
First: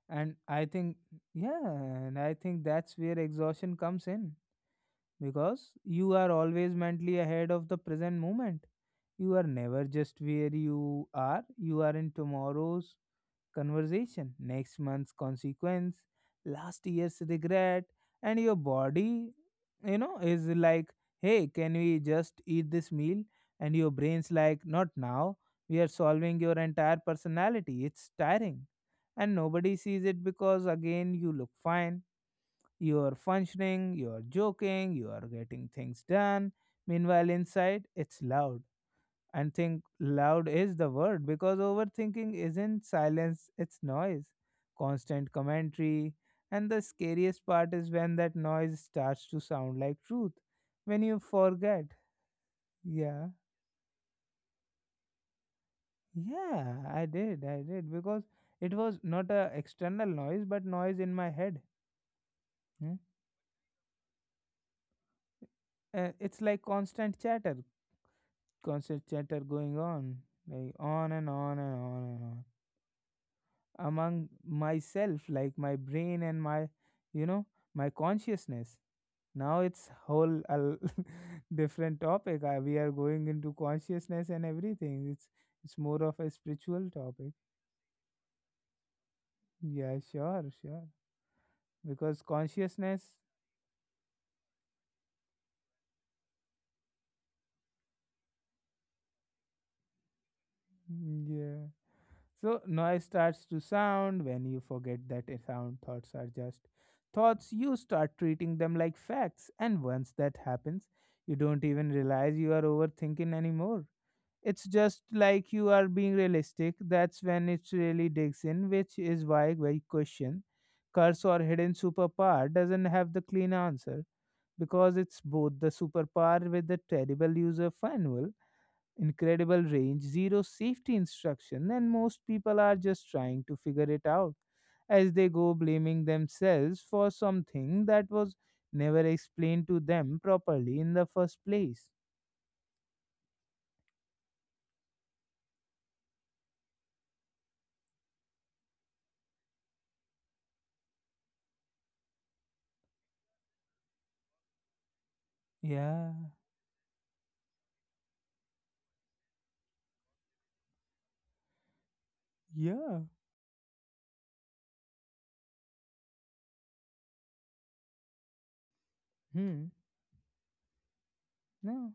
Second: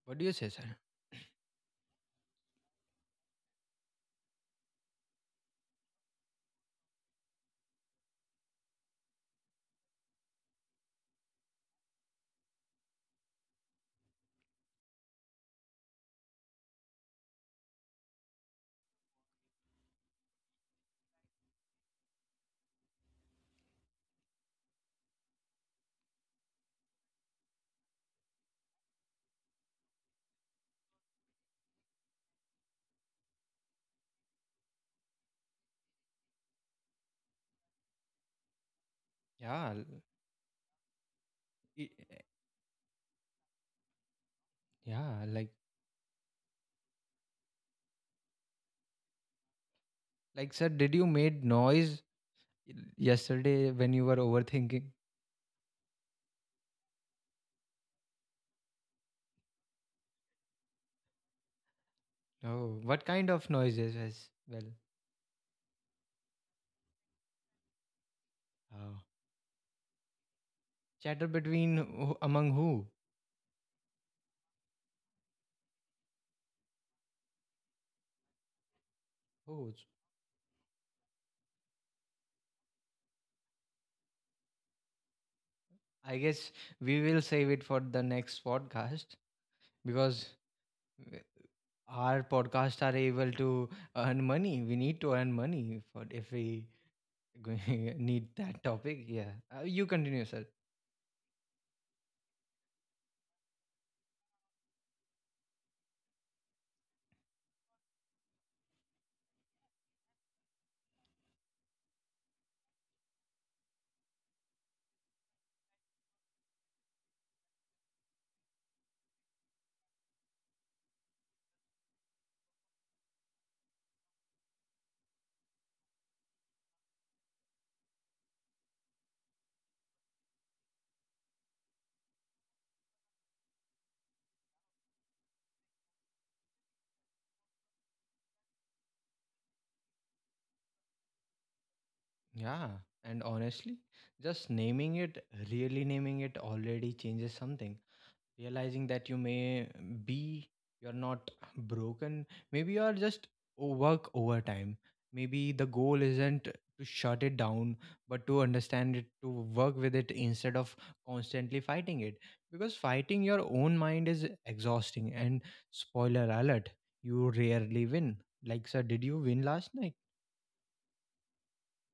What do you And say, I sir? think, yeah, and I think that's where exhaustion comes in, because you are always mentally ahead of the present moment. You are never just where you are in tomorrow's conversation, next month's consequence, last year's regret, and your body, you know, is like, hey, can we just eat this meal? And your brain's like, not now. We are solving your entire personality. It's tiring. And nobody sees it because, again, you look fine. You're functioning, you're joking, you are getting things done. Meanwhile, inside, it's loud. And yeah think l- loud is the word, because i- overthinking isn't silence, it's noise, yeah, constant like commentary. And the scariest part is when that noise starts to sound like truth, like sir, did when you you made forget. noise Yeah, yesterday when you were overthinking? yeah, I did because it was not a external noise but noise in my head. Oh, Hmm? what kind of noises as well? It's like Oh. constant chatter going on, like on Chatter and on and between on who, and on. among who? Among myself, like my brain and my, you know, my consciousness. Now Who? it's whole a different topic. We are going into consciousness and everything. It's more I of a guess spiritual we will topic. save it for the next podcast Yeah, because sure, sure. w- our Because podcasts are consciousness, able to earn money. We need to earn money for if we need that topic. Yeah, you continue, sir. mm, yeah, so noise starts to sound when you forget that a sound thoughts are just thoughts. You start treating them like facts, and once that happens you don't even realize you are overthinking anymore. It's just like you are being realistic. That's when it really digs in. Which is why my question, curse or hidden superpower, doesn't have the clean answer, because it's both, the superpower with the terrible user manual, incredible range, zero safety instruction, and most people are just trying to figure it out as they go, blaming themselves for something that was never explained to them properly in the first place. Yeah, and honestly, just naming it, really naming it, already changes something, realizing that you may be, you're not broken, maybe you are just work overtime, maybe the goal Yeah, isn't to shut it down but to understand it, to work with it instead of constantly fighting it, because yeah. fighting your own mind is exhausting and spoiler alert, you rarely win. Like sir, did you win Hmm. last night? No.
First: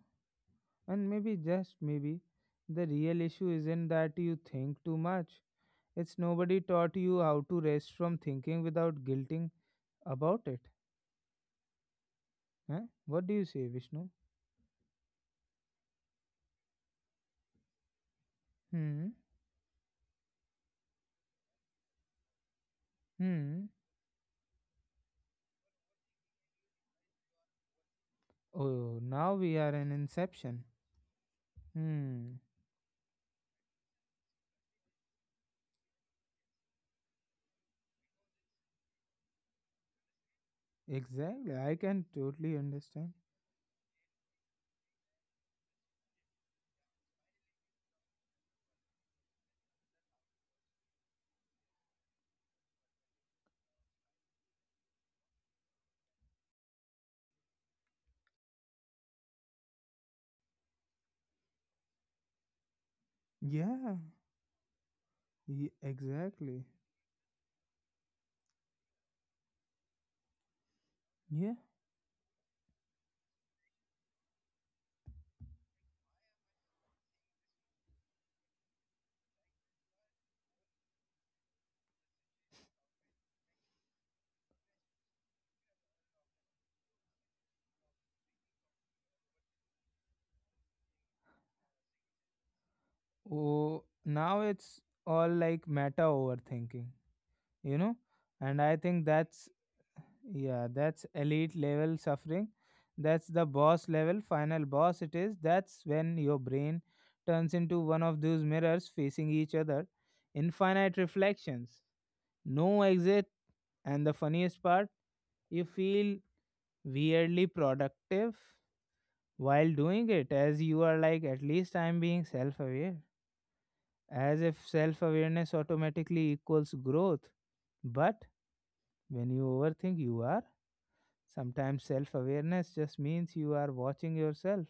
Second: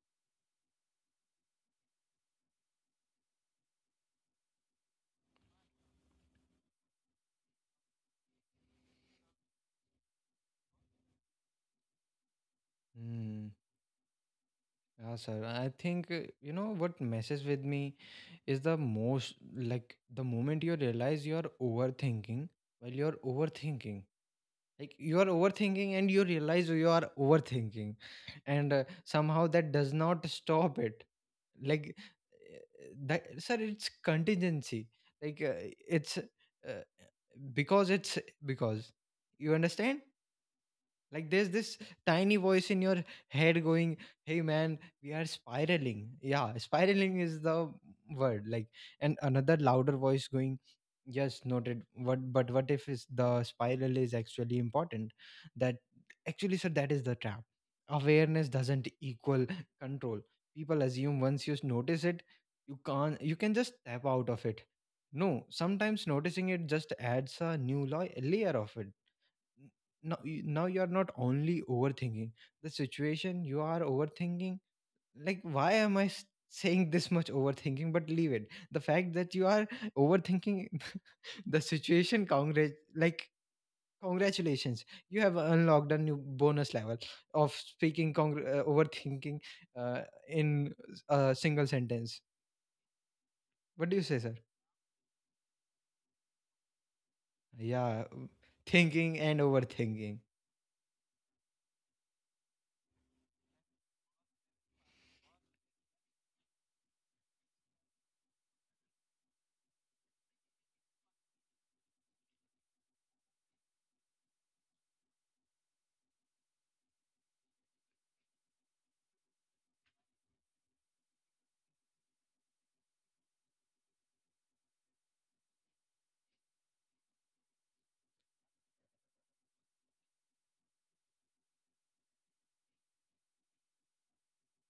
And maybe, just maybe, the real issue isn't that you think too much. It's nobody taught you how to rest from thinking without guilting about it. Huh? What do you Hmm. say, Vishnu? Yeah sir, I think you know what messes with me is the Hmm. most, like the moment you realize you're overthinking while you're Hmm. overthinking, like you are overthinking and you realize you are overthinking and Oh, now somehow we that are in does not Inception. stop it. Like Hmm. That sir, it's contingency. Like it's because it's because you understand, like there's Exactly. I this can tiny totally voice in your understand. head going, "Hey man, we are spiraling." Yeah, spiraling is the word. Like, and another louder voice going, "Yes, noted. What? But what if is the spiral is actually important?" That, actually, sir, that is the trap. Awareness doesn't equal control. People assume once you notice it, you can't. You can just Yeah. step out of it. No, Ye- sometimes noticing exactly. it just adds a new layer of it. Now you are not Yeah. only overthinking the situation, you are overthinking, like why am I saying this much overthinking, but leave it, the fact that you are overthinking the situation. Congrat, like congratulations, you have unlocked a new bonus level of speaking, overthinking uh, in a single sentence. Oh, What do you say, sir? now it's all like meta overthinking, you know? Yeah, And I think thinking and that's, overthinking. yeah, that's elite level suffering. That's the boss level, final boss it is. That's when your brain turns into one of those mirrors facing each other. Infinite reflections, no exit, and the funniest part, you feel weirdly productive while doing it, as you are like, at least I'm being self aware. As if self awareness automatically equals growth. But when you overthink, you are. Sometimes self awareness just means you are watching yourself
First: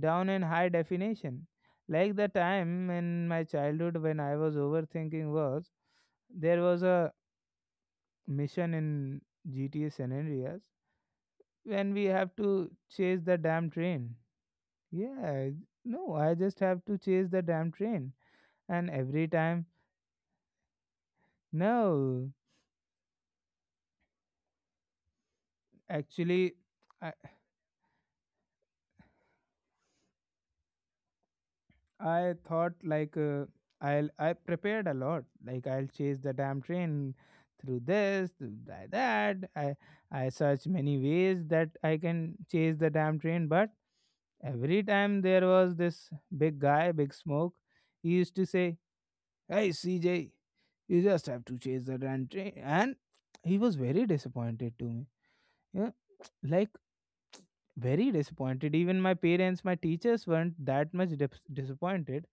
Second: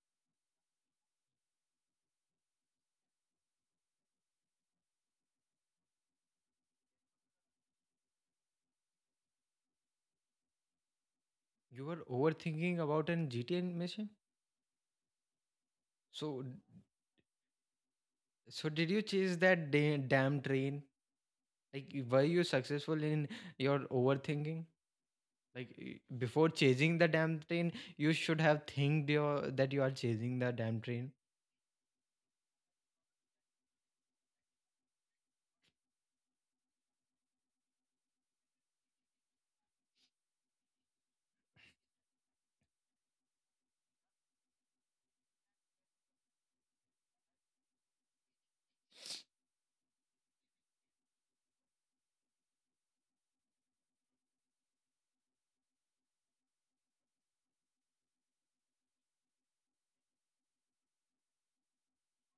down in high definition. Like the time in my childhood when I was overthinking was there was a mission in GTA San Andreas You when were we have to overthinking about chase an the damn gtn mission. train. Yeah, no, I so just have to chase the damn train. So did And you every chase time, that damn train? Like were no, you successful in your overthinking? Like before actually, chasing the I, damn train, you should have thinked your that you are chasing the damn train. I thought like I'll I prepared a lot. Like I'll chase the damn train through this, through that. I searched many ways that I can chase the damn train, but every time there was this big guy, big smoke. He used to say, "Hey CJ, you just have to chase the damn train," and he was very disappointed to me. Yeah, like very disappointed. Even my parents, my teachers weren't that much disappointed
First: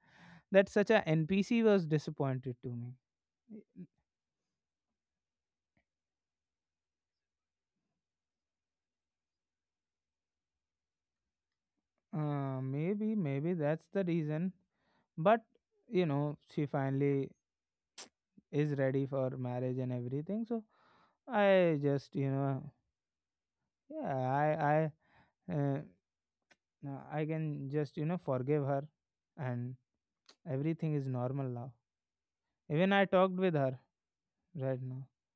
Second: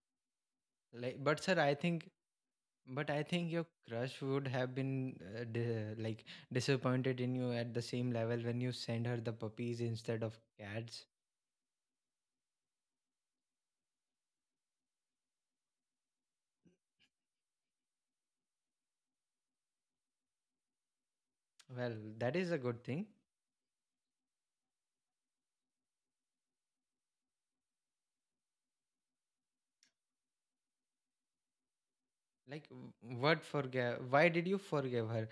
that such a Like, but sir, NPC I was think, disappointed to me. but I think your crush would have been like disappointed in you at the same level when you send her the puppies instead of cats. Maybe, maybe that's the reason. But you know, she finally is ready for marriage and everything. So I Well, just, you that is a know, good thing. yeah, I, uh, I can just, you know, forgive her, and everything is normal now. Like, Even I talked what with her forgive? Why did you right now forgive her?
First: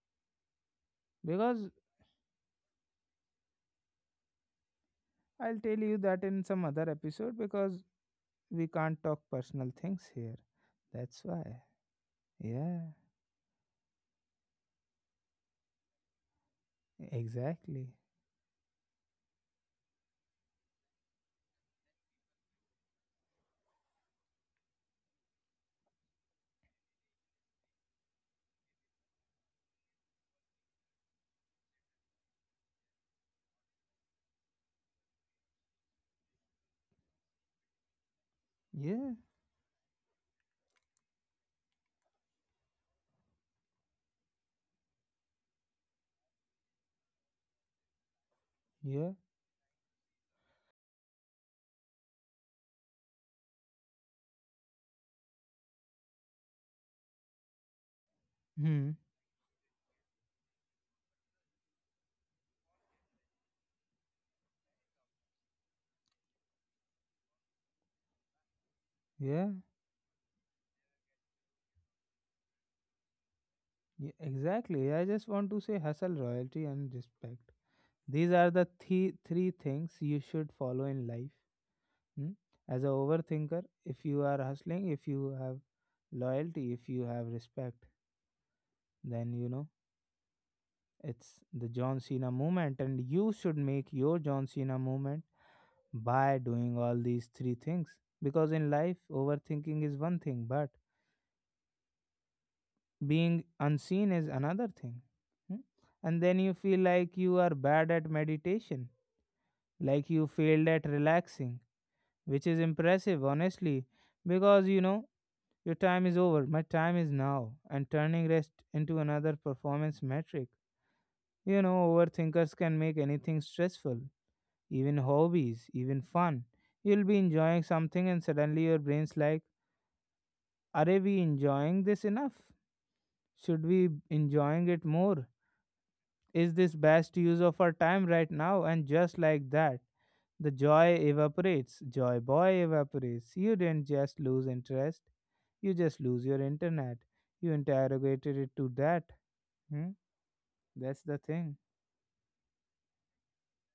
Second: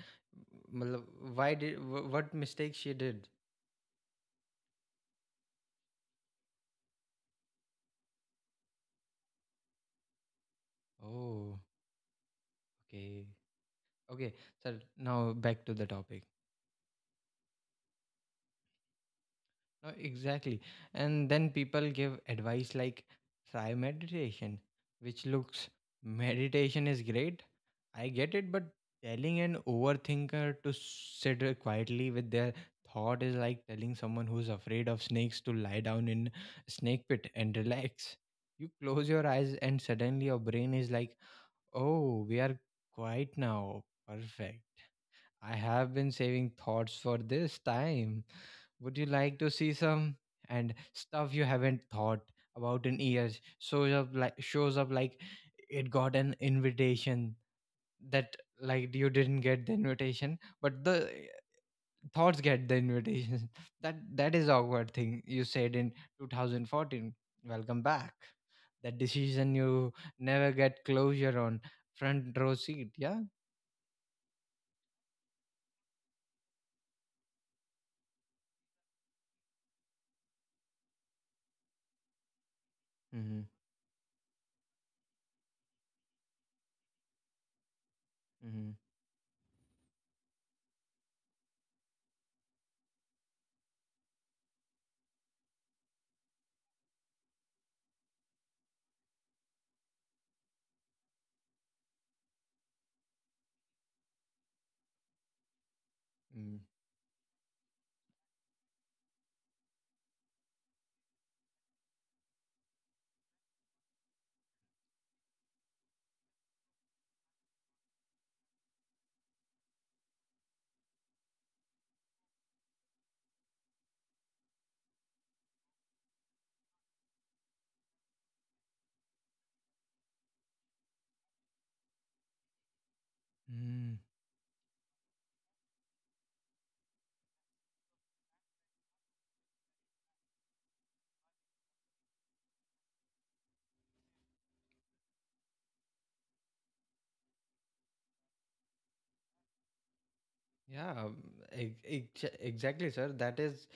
मतलब, why because did what mistake she did? I'll tell you that in some other episode because we can't talk personal things here. That's why. Oh, Yeah, okay. Okay. So now back to the topic. exactly. No, exactly. And then people give advice like try meditation, which looks, meditation is great. I get it, but telling an overthinker to sit quietly with their thought is like telling someone who's afraid of snakes to lie down in a snake pit and relax. You close Yeah, your eyes and suddenly your brain is like, "Oh, we are quiet now. Perfect. I have been saving thoughts for this time. Would you yeah, like to see some?" And stuff you haven't thought about in years shows up like, shows up like it got an invitation. That, hmm, like you didn't get the invitation, but the thoughts get the invitation. That, that is awkward thing you said in 2014. Welcome back. That yeah, decision you never get closure on, front row seat. Yeah. yeah, exactly. I just want to say hustle, royalty, and respect. These are the three things you should follow in life. Hmm? As a Mm-hmm. overthinker, if you are hustling, if you have loyalty, if you have respect, Mm-hmm. then you know it's the John Cena movement, and you should make your John Cena movement by doing all these three things. Because in life, overthinking is one thing, but being unseen is another thing. Hmm? And then you feel like you are bad at meditation, like you failed at relaxing, which is impressive, honestly, because you know your time is over, my time is now, and turning rest into another performance metric. You know, overthinkers can make anything stressful, even hobbies, even fun. You'll be enjoying something, and suddenly your brain's like, are we enjoying this enough? Should we Hmm. be enjoying it more? Is this best use of our time right now? And just like that, the joy evaporates. Joy boy evaporates. You didn't just lose interest, you just lose your internet. You interrogated it to that. Hmm? That's Yeah, the thing. Exactly, sir. That is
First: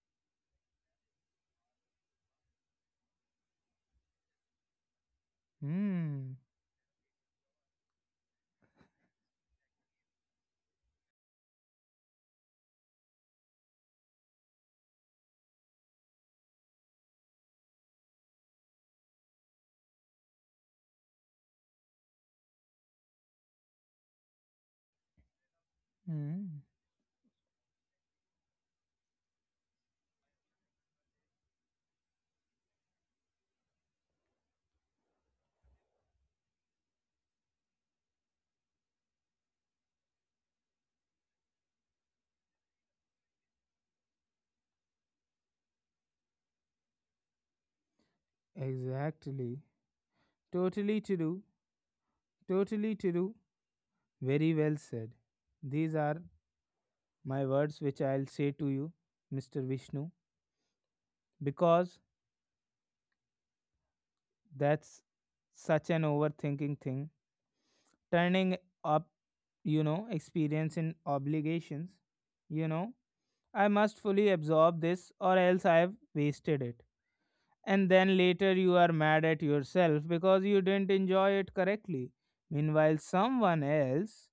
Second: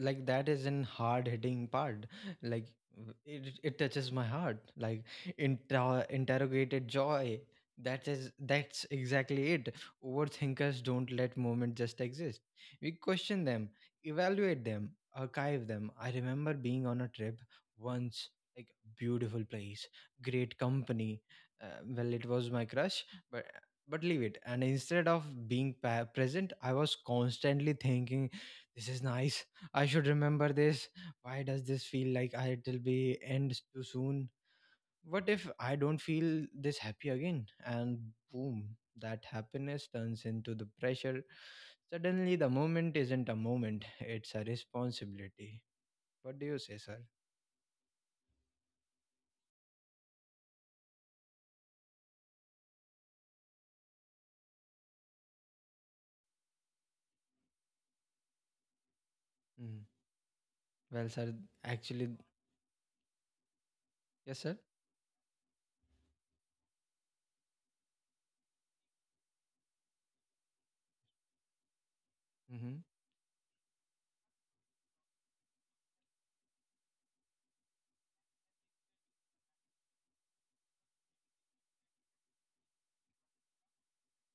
like, that is in hard hitting part, like it, it touches my heart, like Hmm. interrogated joy, that is, that's exactly it. Overthinkers don't let moment just exist, we question them, evaluate them, archive them. I remember being on a trip once, like beautiful place, great company, well it was my crush, but but leave it, and instead of being present, Hmm. I was constantly thinking, this is nice, I should remember this. Why does this feel like it'll be end too soon? What if I don't feel this happy again? And boom, that happiness turns into the pressure. Suddenly, the moment isn't a moment, it's a responsibility. What do you say, sir? Exactly. Totally to do. Totally to do. Very well said. These are my words which I'll say to you, Mr. Mm. Vishnu, Well, sir, because actually, yes, sir. that's such an overthinking thing turning up, you know, experience in obligations. You Mm-hmm. know, I must fully absorb this or else I have wasted it. And then later you are mad at yourself because you didn't enjoy it correctly. Meanwhile, someone else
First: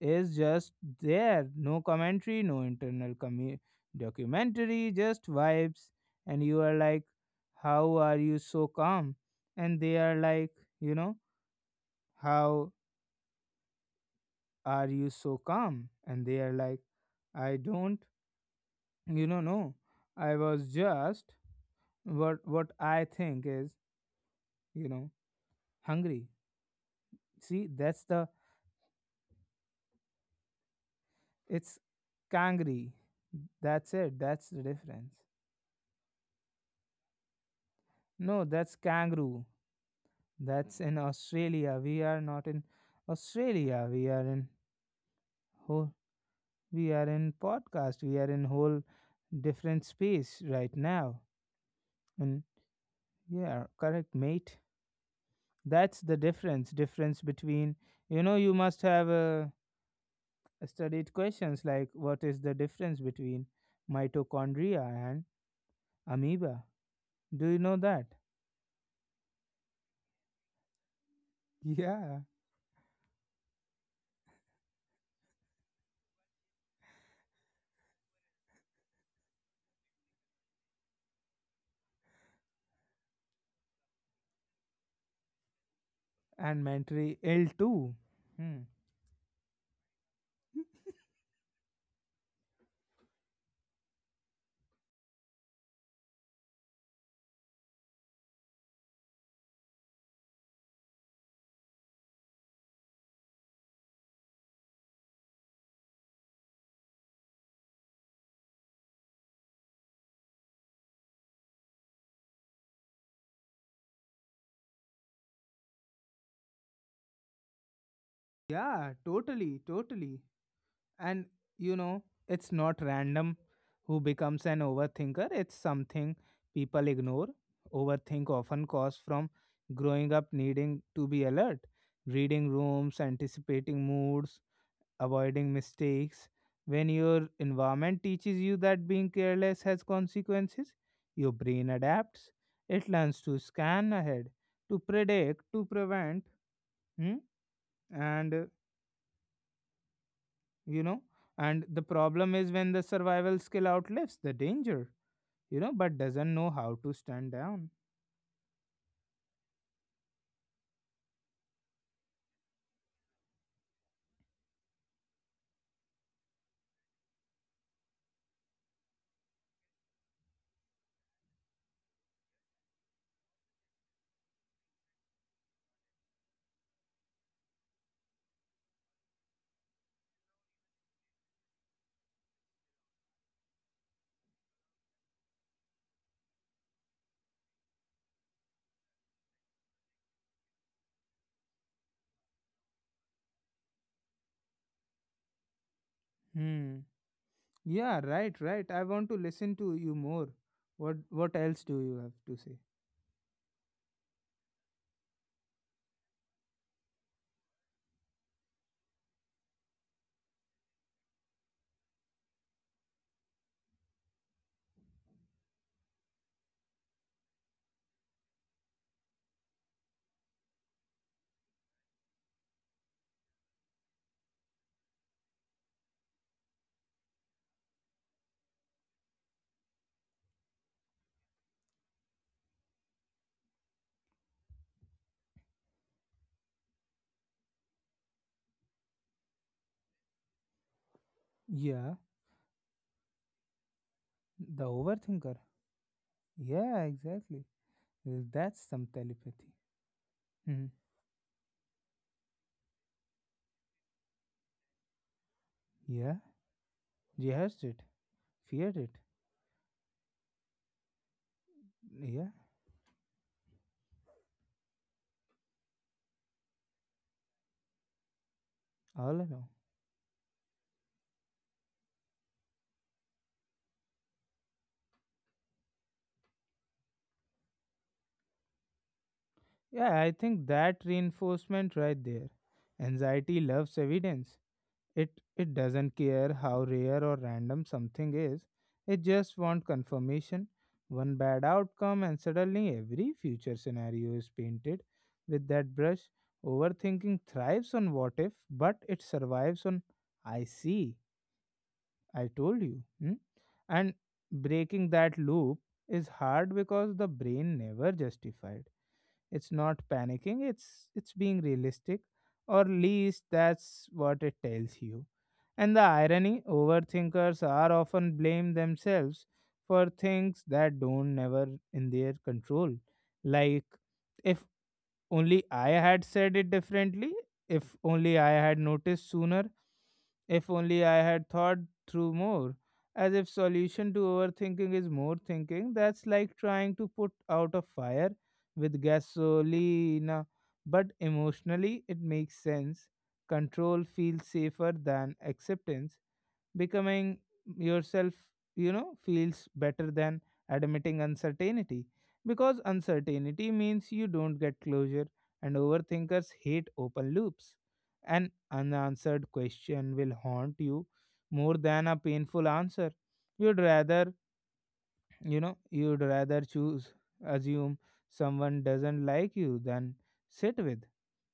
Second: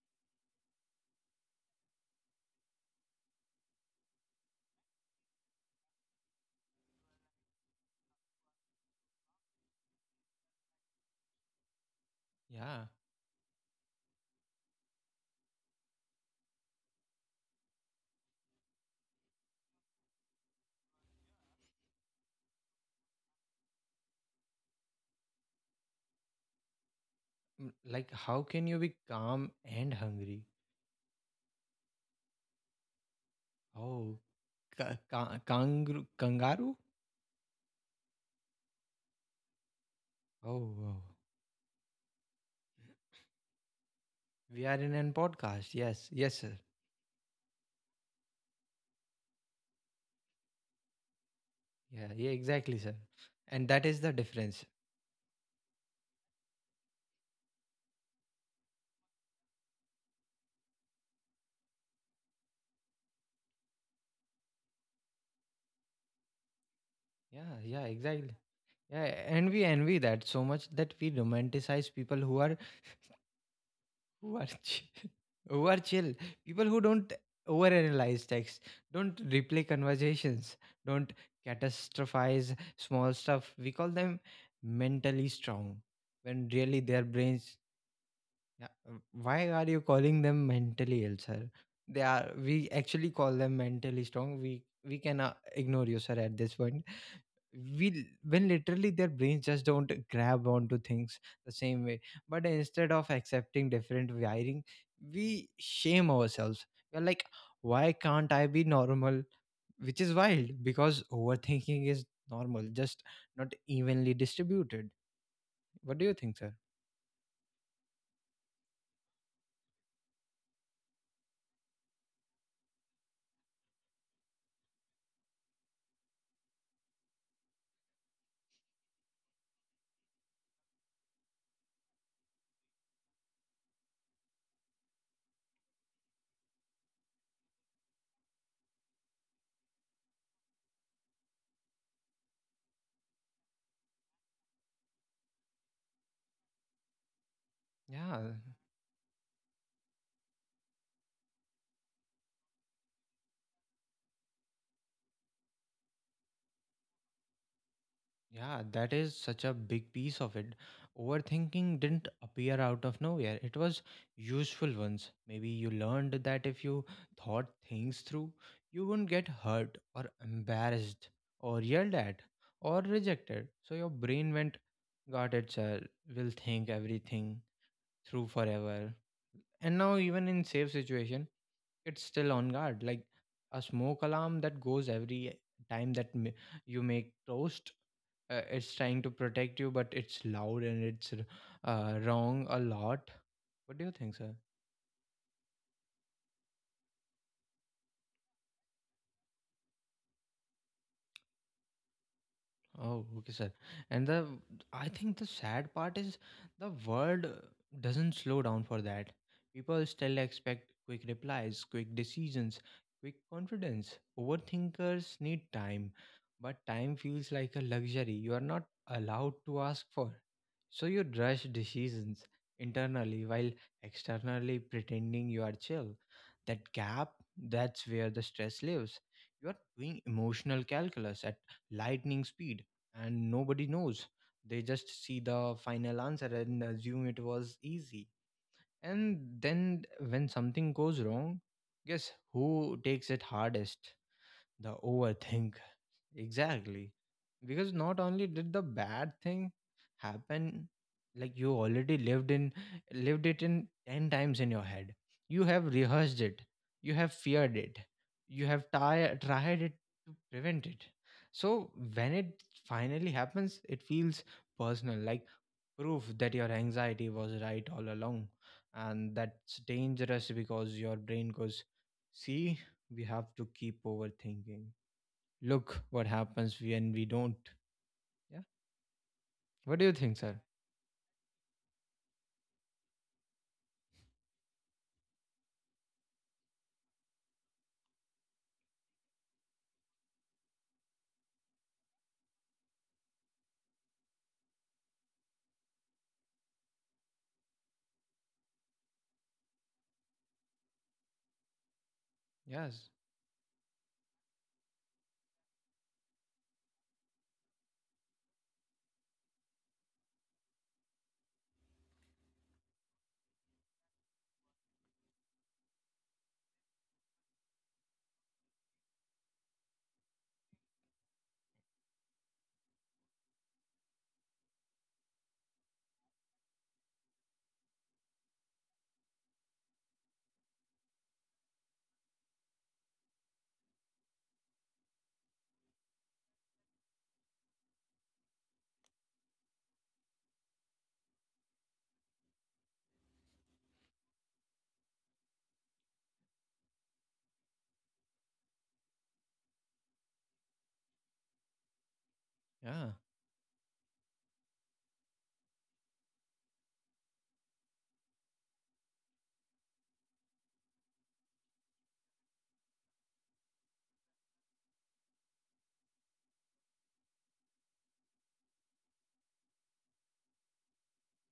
is just there. No commentary, no internal documentary, just vibes. And you are like, how are you so calm? And they are like, you know, how Yeah. are you so calm? And they are like, I don't, you know, no. I was just what I think is, you know, hungry. See, Mm, that's like, the how can you be calm and hungry? it's kangri. That's it. Oh, That's the difference. Kangaroo? Kangaroo? No, that's kangaroo. Oh, That's in wow. Australia. We are not in Australia. We are in We are in an podcast. whole. Yes, yes, sir. We are in podcast. We are in whole different space right now. Yeah, yeah, And exactly, sir. yeah, And that is correct, the mate. difference. That's the difference between you know you must have studied questions like what is the difference between mitochondria and amoeba, do you Yeah, know yeah, that? exactly. Yeah, and we envy that so much that we romanticize Yeah. people who are chill, who are chill. People who don't overanalyze text, don't replay conversations, don't catastrophize small stuff. We call them mentally strong, when And really their mentary ill brains. too. Hmm. Yeah. Why are you calling them mentally ill, sir? They are. We actually call them mentally strong. We can ignore you, sir. At this point, we when literally their brains just don't grab onto things the same way. But instead of accepting different wiring, we shame ourselves. We're like, why can't I be normal? Which is wild because overthinking is normal, just not evenly distributed. What do you think, sir? Yeah, totally, totally. And you know it's not random who becomes an overthinker, it's something people ignore. Overthink often cause from growing up needing to be alert, reading rooms, anticipating moods, avoiding mistakes. When your environment teaches you that being careless has consequences, your brain adapts. It learns to scan ahead, to predict, to prevent, hmm? And Yeah, You know. And the problem is when the survival skill outlives the danger, you know, but doesn't know how to stand down. yeah, that is such a big piece of it. Overthinking didn't appear out of nowhere. It was useful once. Maybe you learned that if you thought things through, you wouldn't get hurt or embarrassed or yelled at or rejected. So your brain went, got it, sir. Will think everything through forever. And now, even in safe situation, it's still on guard, like a smoke alarm that goes every time you make toast, it's trying to protect you, but it's loud and it's wrong a lot. What do you think, sir? Hmm. Yeah, right, right. I want to listen to you more. What else do you have to say? Oh, okay, sir. And the I think the sad part is the world doesn't slow down for that. People still expect quick replies, quick decisions, quick confidence. Overthinkers need time, but time feels like a luxury you are not allowed to ask for. So you rush decisions internally while externally pretending you are chill. That gap, that's where the stress lives. You are doing emotional calculus at lightning speed, and nobody knows. They just see the final answer and assume it was easy. And then when something goes wrong, Yeah, guess who takes it hardest? the The overthinker. overthinker. Yeah, Exactly. exactly. Because not only did the That's some bad telepathy. thing happen, Mhm. like you already lived it in 10 times in your head. You have Yeah, rehearsed it. You have feared rehearsed it. it, You have feared it. Tried it to prevent it. So when Yeah, it finally happens, it feels personal, like proof that your anxiety was right all along. all And along. that's dangerous because your brain goes, see, we have to keep overthinking, look what happens when we don't. Yeah, what do you Yeah, I think, sir? think that reinforcement right there. Anxiety loves evidence. It doesn't care how rare or random something is. It just wants confirmation. One bad outcome and suddenly every future scenario is painted with that brush. Overthinking thrives on what if, but it survives on I see. I told you. Yes. Hmm? And breaking that loop is hard because the brain never justified. It's not panicking, it's being realistic, or least that's what it tells you. And the irony, overthinkers are often blame themselves for things that don't never in their control. Like if only I had said it differently. If only I had noticed sooner. If only I had thought through more. As if solution to overthinking is more thinking. That's like trying to put out a fire with gasolina. But emotionally, it makes sense. Control feels safer than acceptance, becoming yourself, you know, feels better than admitting uncertainty, because Yeah. uncertainty means you don't get closure, and overthinkers hate open loops. An unanswered question will haunt you more than a painful answer. You'd rather, you know, you'd rather choose assume someone doesn't like you than sit with,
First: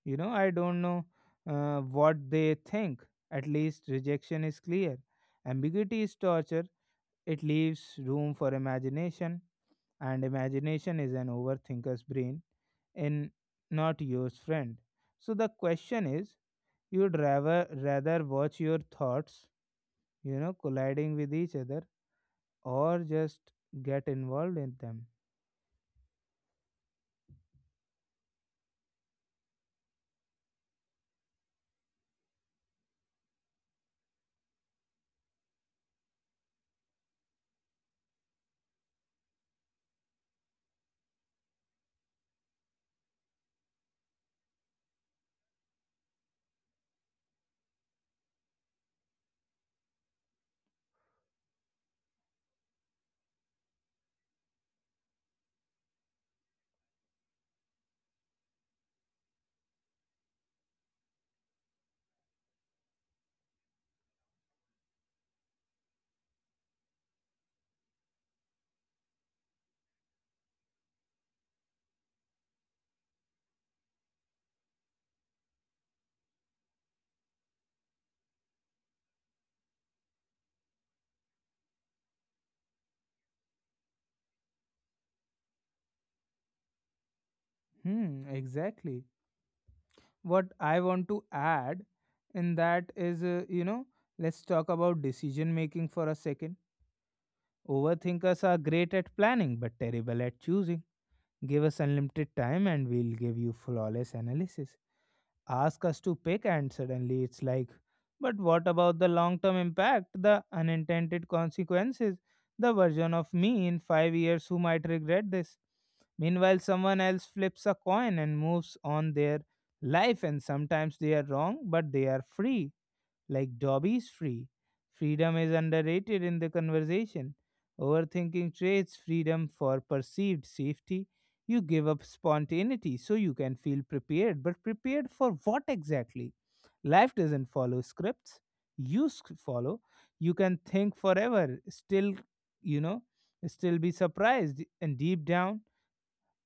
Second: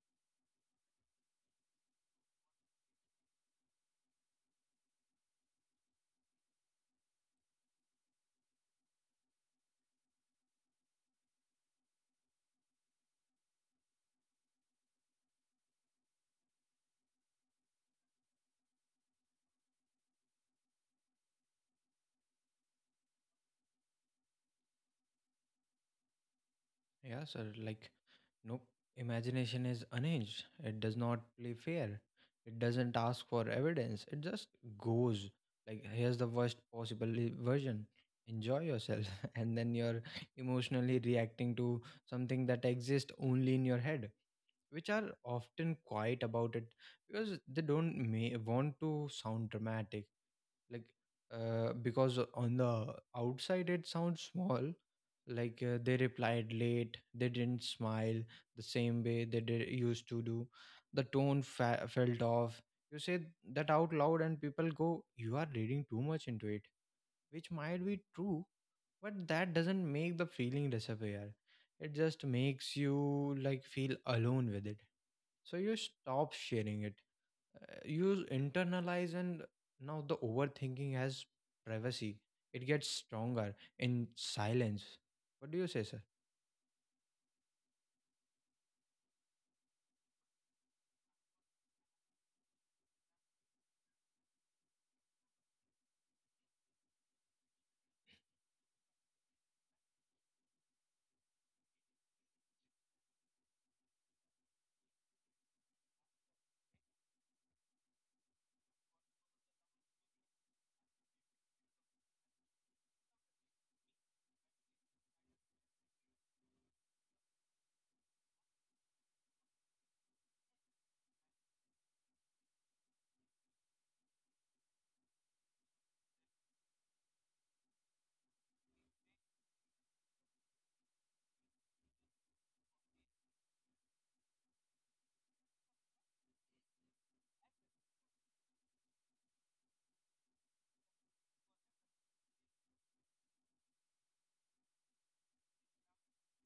you know, I don't know what they think. At least rejection is clear. Ambiguity is torture. It leaves room for imagination, and imagination is an overthinker's brain and not yours, friend. So the question is you'd rather watch your thoughts, you know, colliding with each other or just get involved in them. Yeah, sir, like, no, imagination is unhinged, it does not play fair. It doesn't ask for evidence, it just goes, like, here's the worst possible version, enjoy yourself. And then you're emotionally reacting to something that exists only in your head, which are often quiet about it because they don't want to sound dramatic, like, because on the outside it sounds small, like, they replied late, they didn't smile the same way they used to do, the tone felt off. You say that out loud and people go, you are reading too much into it, which might be true, but that doesn't make the feeling disappear. It just makes you like feel alone with it. So you stop sharing it. You internalize, and now the overthinking has privacy. It gets stronger in silence. What do you say, sir? Hmm, exactly. What I want to add in that is, you know, let's talk about decision making for a second. Overthinkers are great at planning but terrible at choosing. Give us unlimited time and we'll give you flawless analysis. Ask us to pick and suddenly it's like, but what about the long term impact, the unintended consequences, the version of me in 5 years who might regret this? Meanwhile someone else flips a coin and moves on their life, and sometimes they are wrong but they are free, like Dobby is free. Freedom is underrated in the conversation. Overthinking trades freedom for perceived safety. You give up spontaneity so you can feel prepared, but prepared for what exactly? Life doesn't follow scripts. You follow. You can think forever, still, you know, still be surprised. And deep down,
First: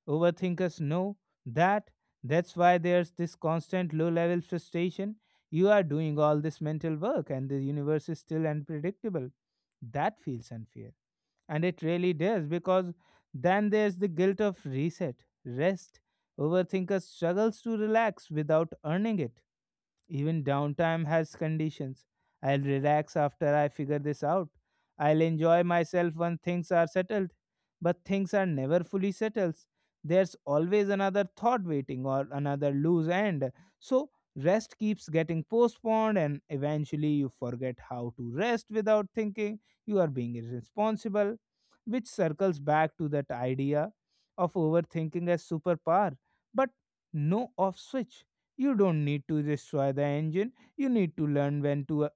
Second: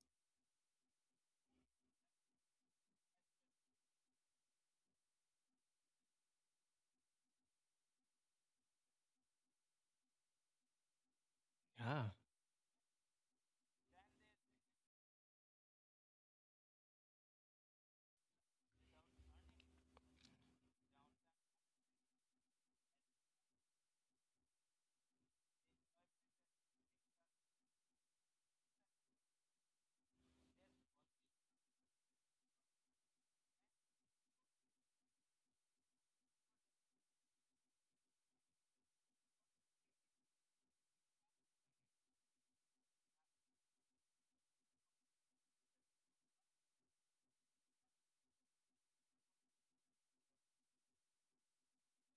overthinkers know that. That's why there's this constant low level frustration. You are doing all this mental work and the universe is still unpredictable. That feels unfair. And it Yeah. really does because then there's the guilt of rest. Overthinker struggles to relax without earning it, even downtime has conditions. I'll relax after I figure this out. I'll enjoy myself when things are settled. But things are never fully settled. There's always another thought waiting or another loose end. So rest keeps getting postponed, and eventually you forget how to rest without thinking you are being irresponsible, which circles back to that idea of overthinking as superpower, but no off switch. You don't need to destroy the engine, you need to learn when to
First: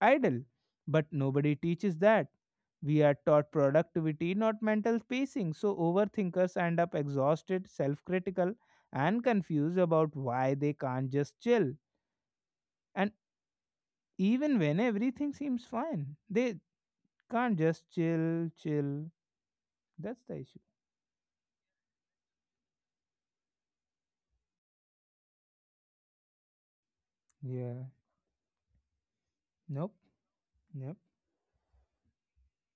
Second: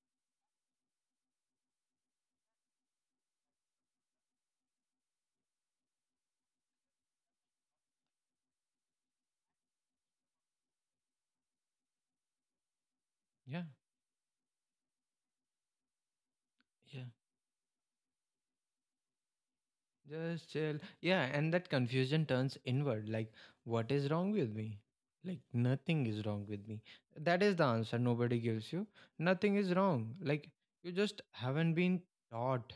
idle. But nobody teaches that. We are taught productivity, not mental pacing, so overthinkers end up exhausted, self critical, and confused about why they can't just chill. And Yeah. even when everything seems fine, they Yeah. can't just chill, chill. That's the Just issue. chill. Yeah, and that confusion turns inward, like, what is wrong with me? Like, nothing is wrong with me. That is the Yeah. answer nobody gives you. Nothing is Nope. wrong. Like, you Nope. just haven't been taught,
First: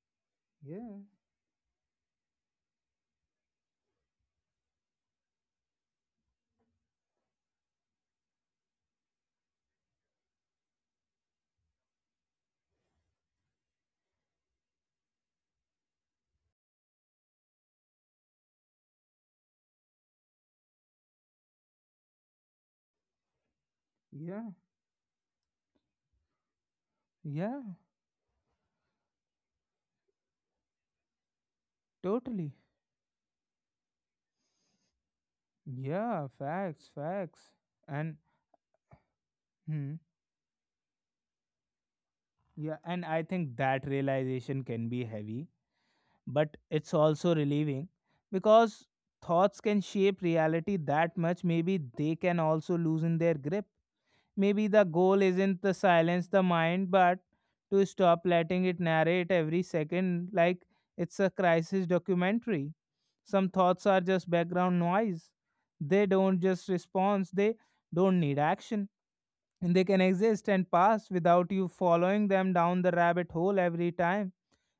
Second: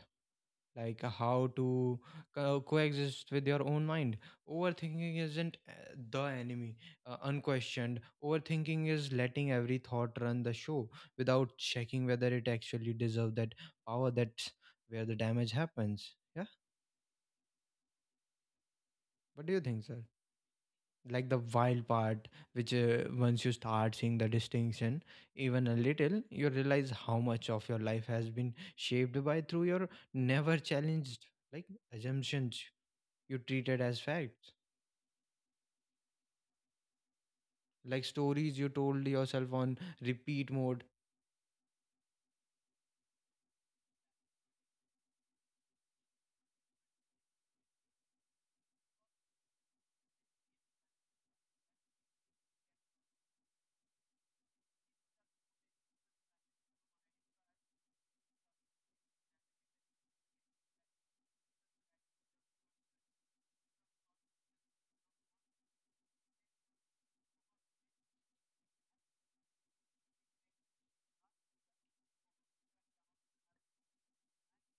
Yeah. like, how to coexist with your own mind. Overthinking isn't the enemy. Uh, unquestioned overthinking is letting every thought run the show without checking whether it actually deserves that power. That's where the damage happens. Yeah, what do you think, sir? Like, the wild part, which, once you start seeing the Yeah. distinction, even a little, you realize how much Yeah. of your life has been shaped by through your never challenged, like, Totally. assumptions you treated as facts, Yeah. Facts. Facts. like And stories you told yourself on hmm. repeat mode. Yeah, and I think that realization can be heavy, but it's also relieving because thoughts can shape reality that much. Maybe they can also loosen their grip. Maybe the goal isn't to silence the mind, but to stop letting it narrate every second like it's a crisis documentary. Some thoughts are just background noise, they don't just respond, they don't need action, and they can exist and pass without you following them down the rabbit hole every time.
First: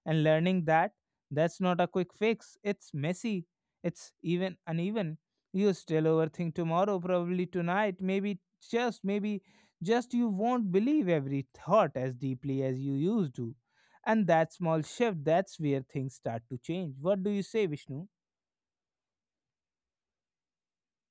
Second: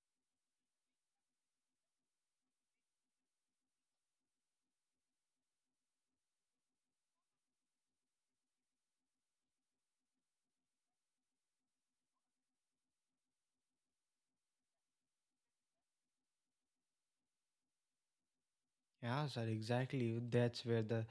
And learning that, that's not a quick fix, it's messy, it's even uneven. You still overthink tomorrow, probably tonight, maybe, just maybe, just you won't believe every thought as deeply as you used to, and that small shift, that's where things start to change. What do you say, Vishnu? Yeah, sir, exactly. That's where the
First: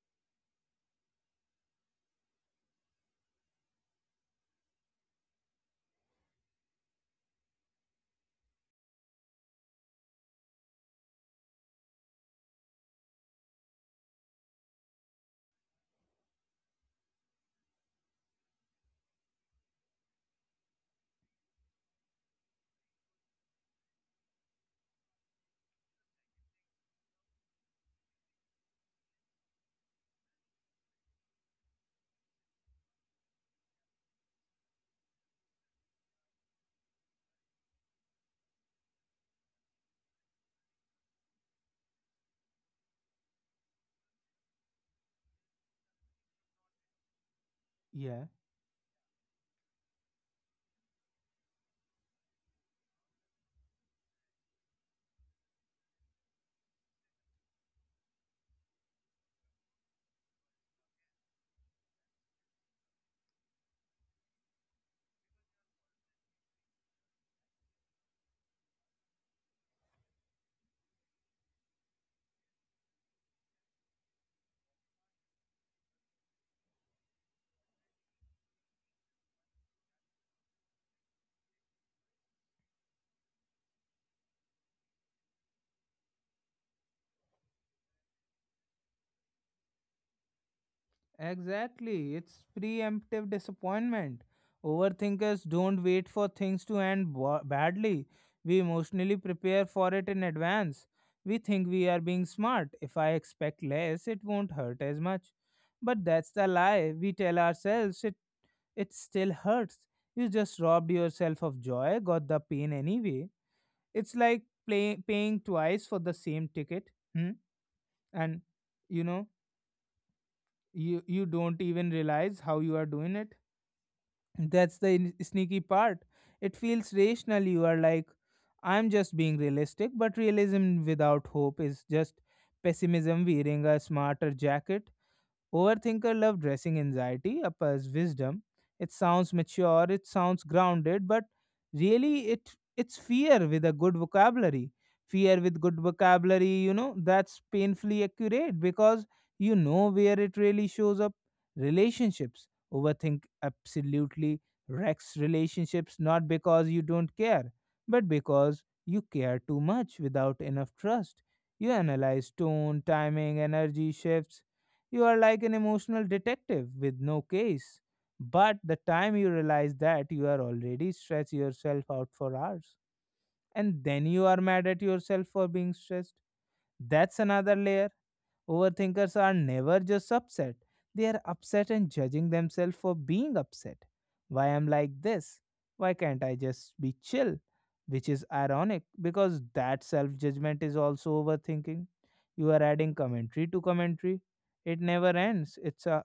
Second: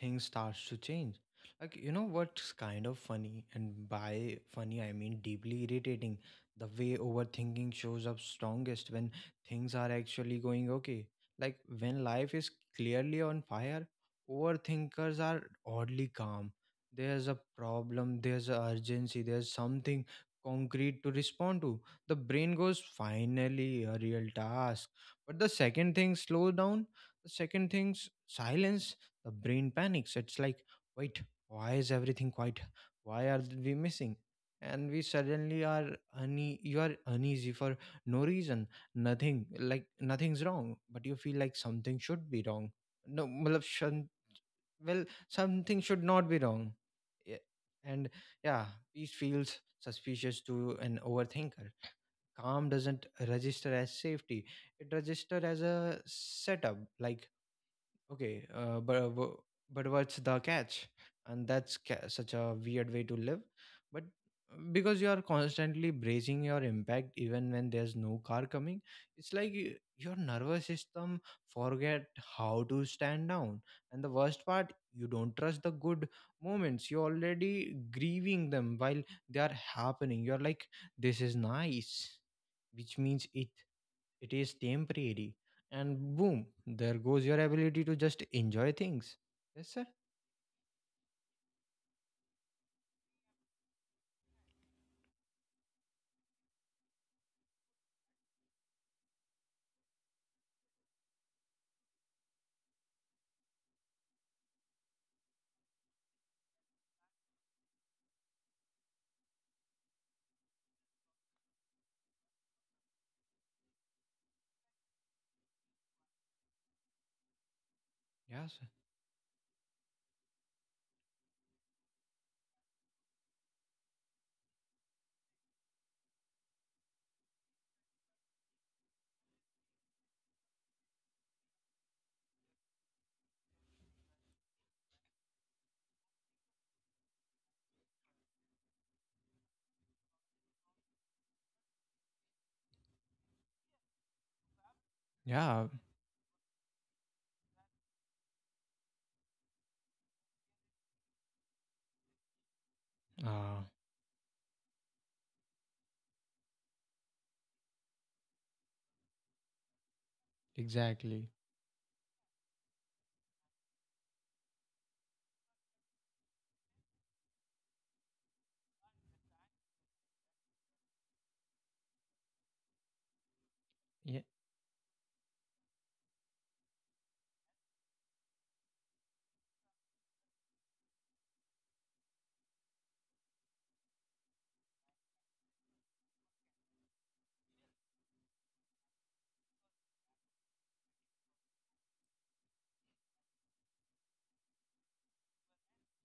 thing starts to change. Like, you know what's kind of funny, and by funny, I mean deeply irritating. The way overthinking shows up strongest when things are actually going okay. Like, when life is clearly on fire, overthinkers are oddly calm. There's a problem, there's a urgency, there's something concrete to respond to. The brain goes, finally, a real task. But the second thing slows down, the second thing's silence. The brain panics. It's like, wait, why is everything quiet? Why are we missing? And we suddenly are you are uneasy for no reason. Nothing, like nothing's wrong, but you feel like something should be wrong. No, matlab well, something should not be wrong. Yeah. And yeah, peace feels suspicious to an overthinker. Calm doesn't register as safety; it registers as a setup, like, okay, but what's the catch? And that's such a weird way to live. But because you are constantly bracing your impact, even when there's no car coming, it's like your nervous system forget how to stand down. And the worst part, you don't trust the good moments. You're already grieving them while they are happening. You're like, this is nice, which means it is temporary. And boom, there goes your ability to just enjoy things. Yes, sir. Exactly. It's preemptive disappointment. Overthinkers don't wait for things to end badly. We emotionally prepare for it in advance. We think we are being smart. If I expect less, it won't hurt as much. But that's the lie. We tell ourselves it it still hurts. You just robbed yourself of joy, got the pain anyway. It's like paying twice for the same ticket. Hmm? And Yes, sir. you know, you don't even realize how you are doing it, that's the sneaky part. It feels rational, you are like, I'm just being realistic, but realism without hope is just pessimism wearing a smarter jacket. Overthinker love dressing anxiety up as wisdom. It sounds mature, it sounds grounded, but really it's fear with a good vocabulary. Fear with Yeah. good vocabulary, you know, that's painfully accurate because you know where it really shows up. Relationships. Overthink Uh, absolutely wrecks relationships not because you don't care, but because you care too much without enough trust. exactly. You analyze tone, timing, energy shifts, you are like an emotional detective with no case. But the time you realize that, you are already stretch yourself out for hours. And then Yeah. you are mad at yourself for being stressed. That's another layer. Overthinkers are never just upset, they are upset and judging themselves for being upset. Why am like this? Why can't I just be chill? Which is ironic because that self judgment is also overthinking. You are adding commentary to commentary. It never ends. It's a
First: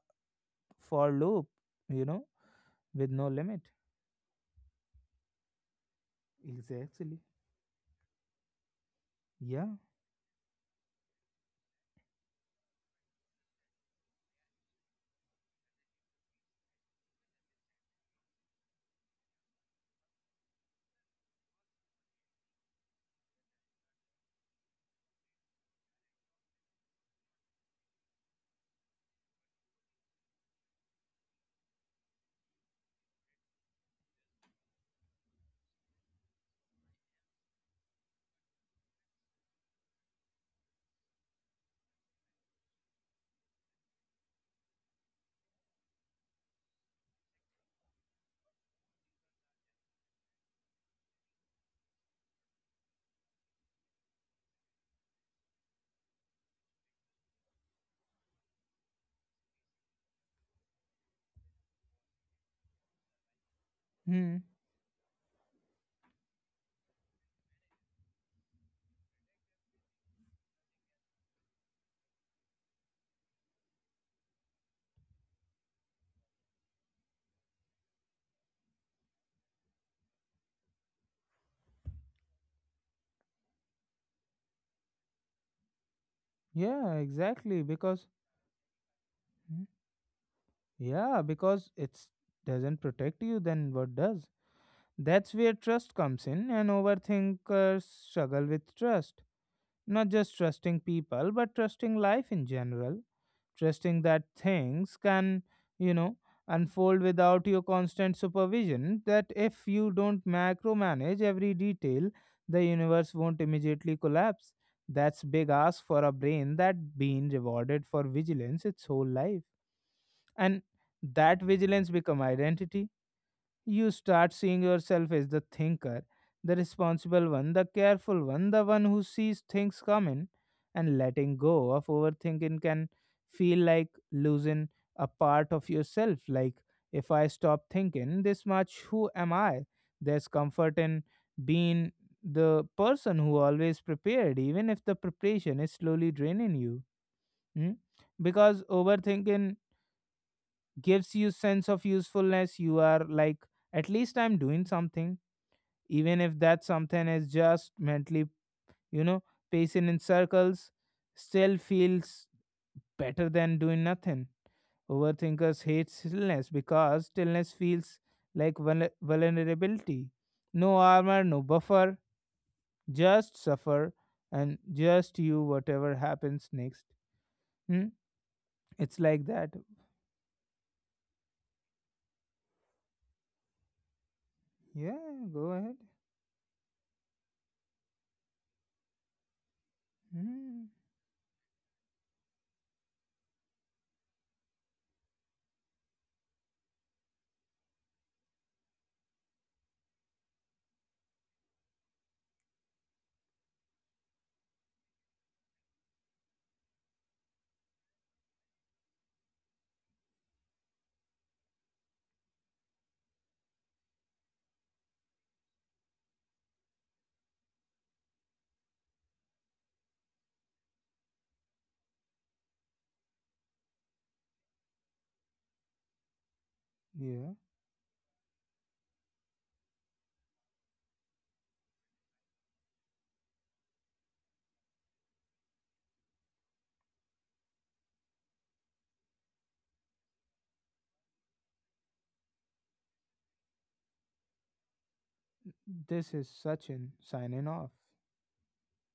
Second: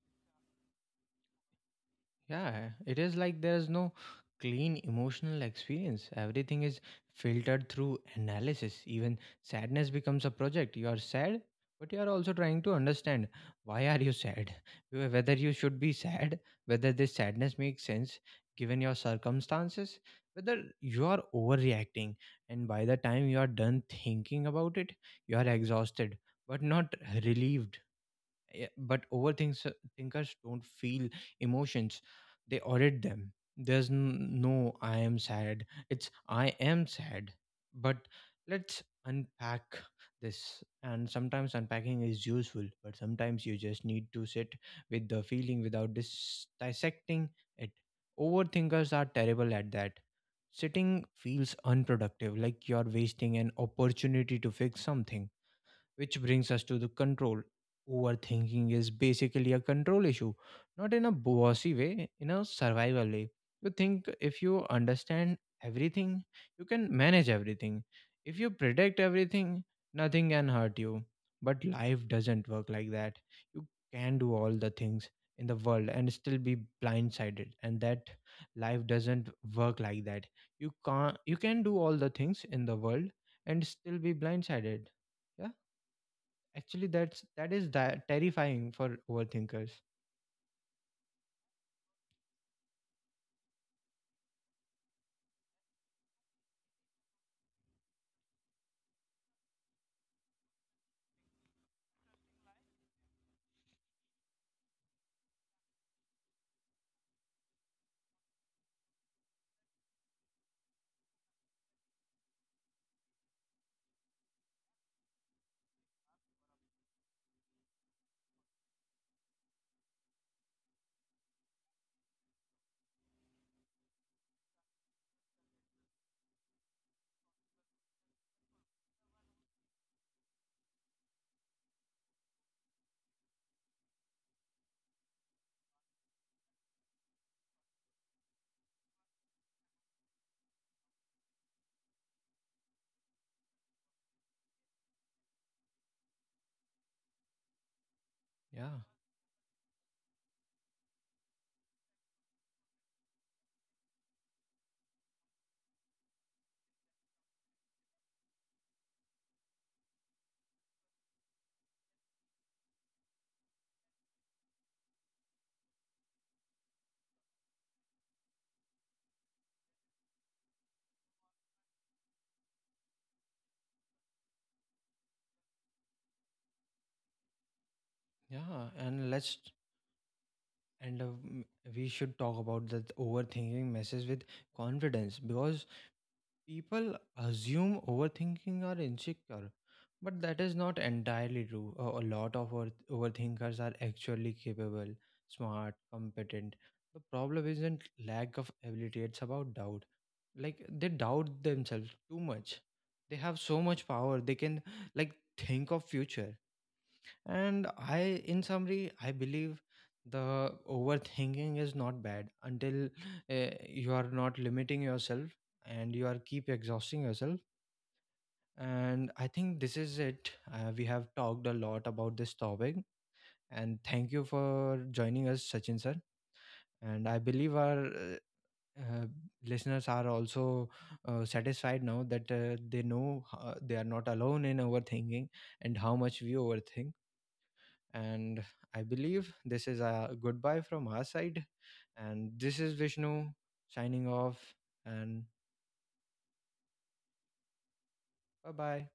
for loop, you know, Yeah, it with is no like there limit. is no clean emotional experience. Everything is Exactly. filtered through analysis. Even Yeah. sadness becomes a project. You are sad, but you are also trying to understand, why are you sad? Wh- Whether you should be sad, whether this sadness makes sense given your circumstances, whether you are overreacting. And by the time you are done thinking about it, you are exhausted but not relieved. Yeah, but overthinks thinkers don't feel emotions; they audit them. There's no "I am sad." It's "I am sad, but let's unpack this." And sometimes unpacking is useful, but sometimes you just need to sit with the feeling without dissecting it. Overthinkers are terrible at that. Sitting feels unproductive, like you're wasting an opportunity to fix something, which brings us to the control. Overthinking is basically a control issue, not in a bossy way, in a survival way. You think Hmm. if you understand everything, you can manage everything. If you predict everything, nothing can hurt you. But life doesn't work like that. You can do all the things in the world and still be blindsided. And that, life doesn't work like that. You can't You can do all the things in the world and still be blindsided. Yeah. Actually, Yeah, that's, that exactly. is Because, terrifying for hmm, overthinkers. yeah, because it doesn't protect you, then what does? That's where trust comes in, and overthinkers struggle with trust. Not just trusting people, but trusting life in general. Trusting that things can, you know, unfold without your constant supervision. That if you don't macromanage every detail, the universe won't immediately collapse. That's big ask for a brain that been rewarded for vigilance its whole life. And that vigilance become identity, you start seeing yourself as the thinker, the responsible one, the careful one, the one who sees things coming, and letting go of overthinking can feel like losing a part of yourself. Like, if I stop thinking this much, who am I? There's comfort in being the person who always prepared, even if the preparation is slowly draining you. Hmm? Because Yeah, overthinking gives you sense of usefulness, you are like, at least I'm doing something, even if that something is just mentally, you know, pacing in circles, still feels better than doing nothing. Overthinkers hate stillness because stillness feels like vulnerability. No armor, no buffer, just suffer, and just you, whatever happens next. Hmm? yeah. It's And like let's, that. and uh, m- we should talk about that overthinking messes with confidence Yeah, go because ahead. people assume overthinking are insecure, but that is Hmm. not entirely true. A lot of overthinkers are actually capable, smart, competent. The problem isn't lack of ability, it's about doubt. Like, they doubt themselves too much. They have so much power. They can, like, think of future. And I, in summary, I believe the overthinking is not bad until, you are not limiting yourself and you are keep exhausting yourself. And I think this is it. We have talked a lot about this topic, and thank you for joining us, Sachin sir. And I Yeah. believe our uh, listeners are also satisfied now that they know they are not alone in overthinking and how much we overthink. And I believe this is a goodbye from our side. And this is Vishnu signing off. And This is Sachin signing off. bye bye.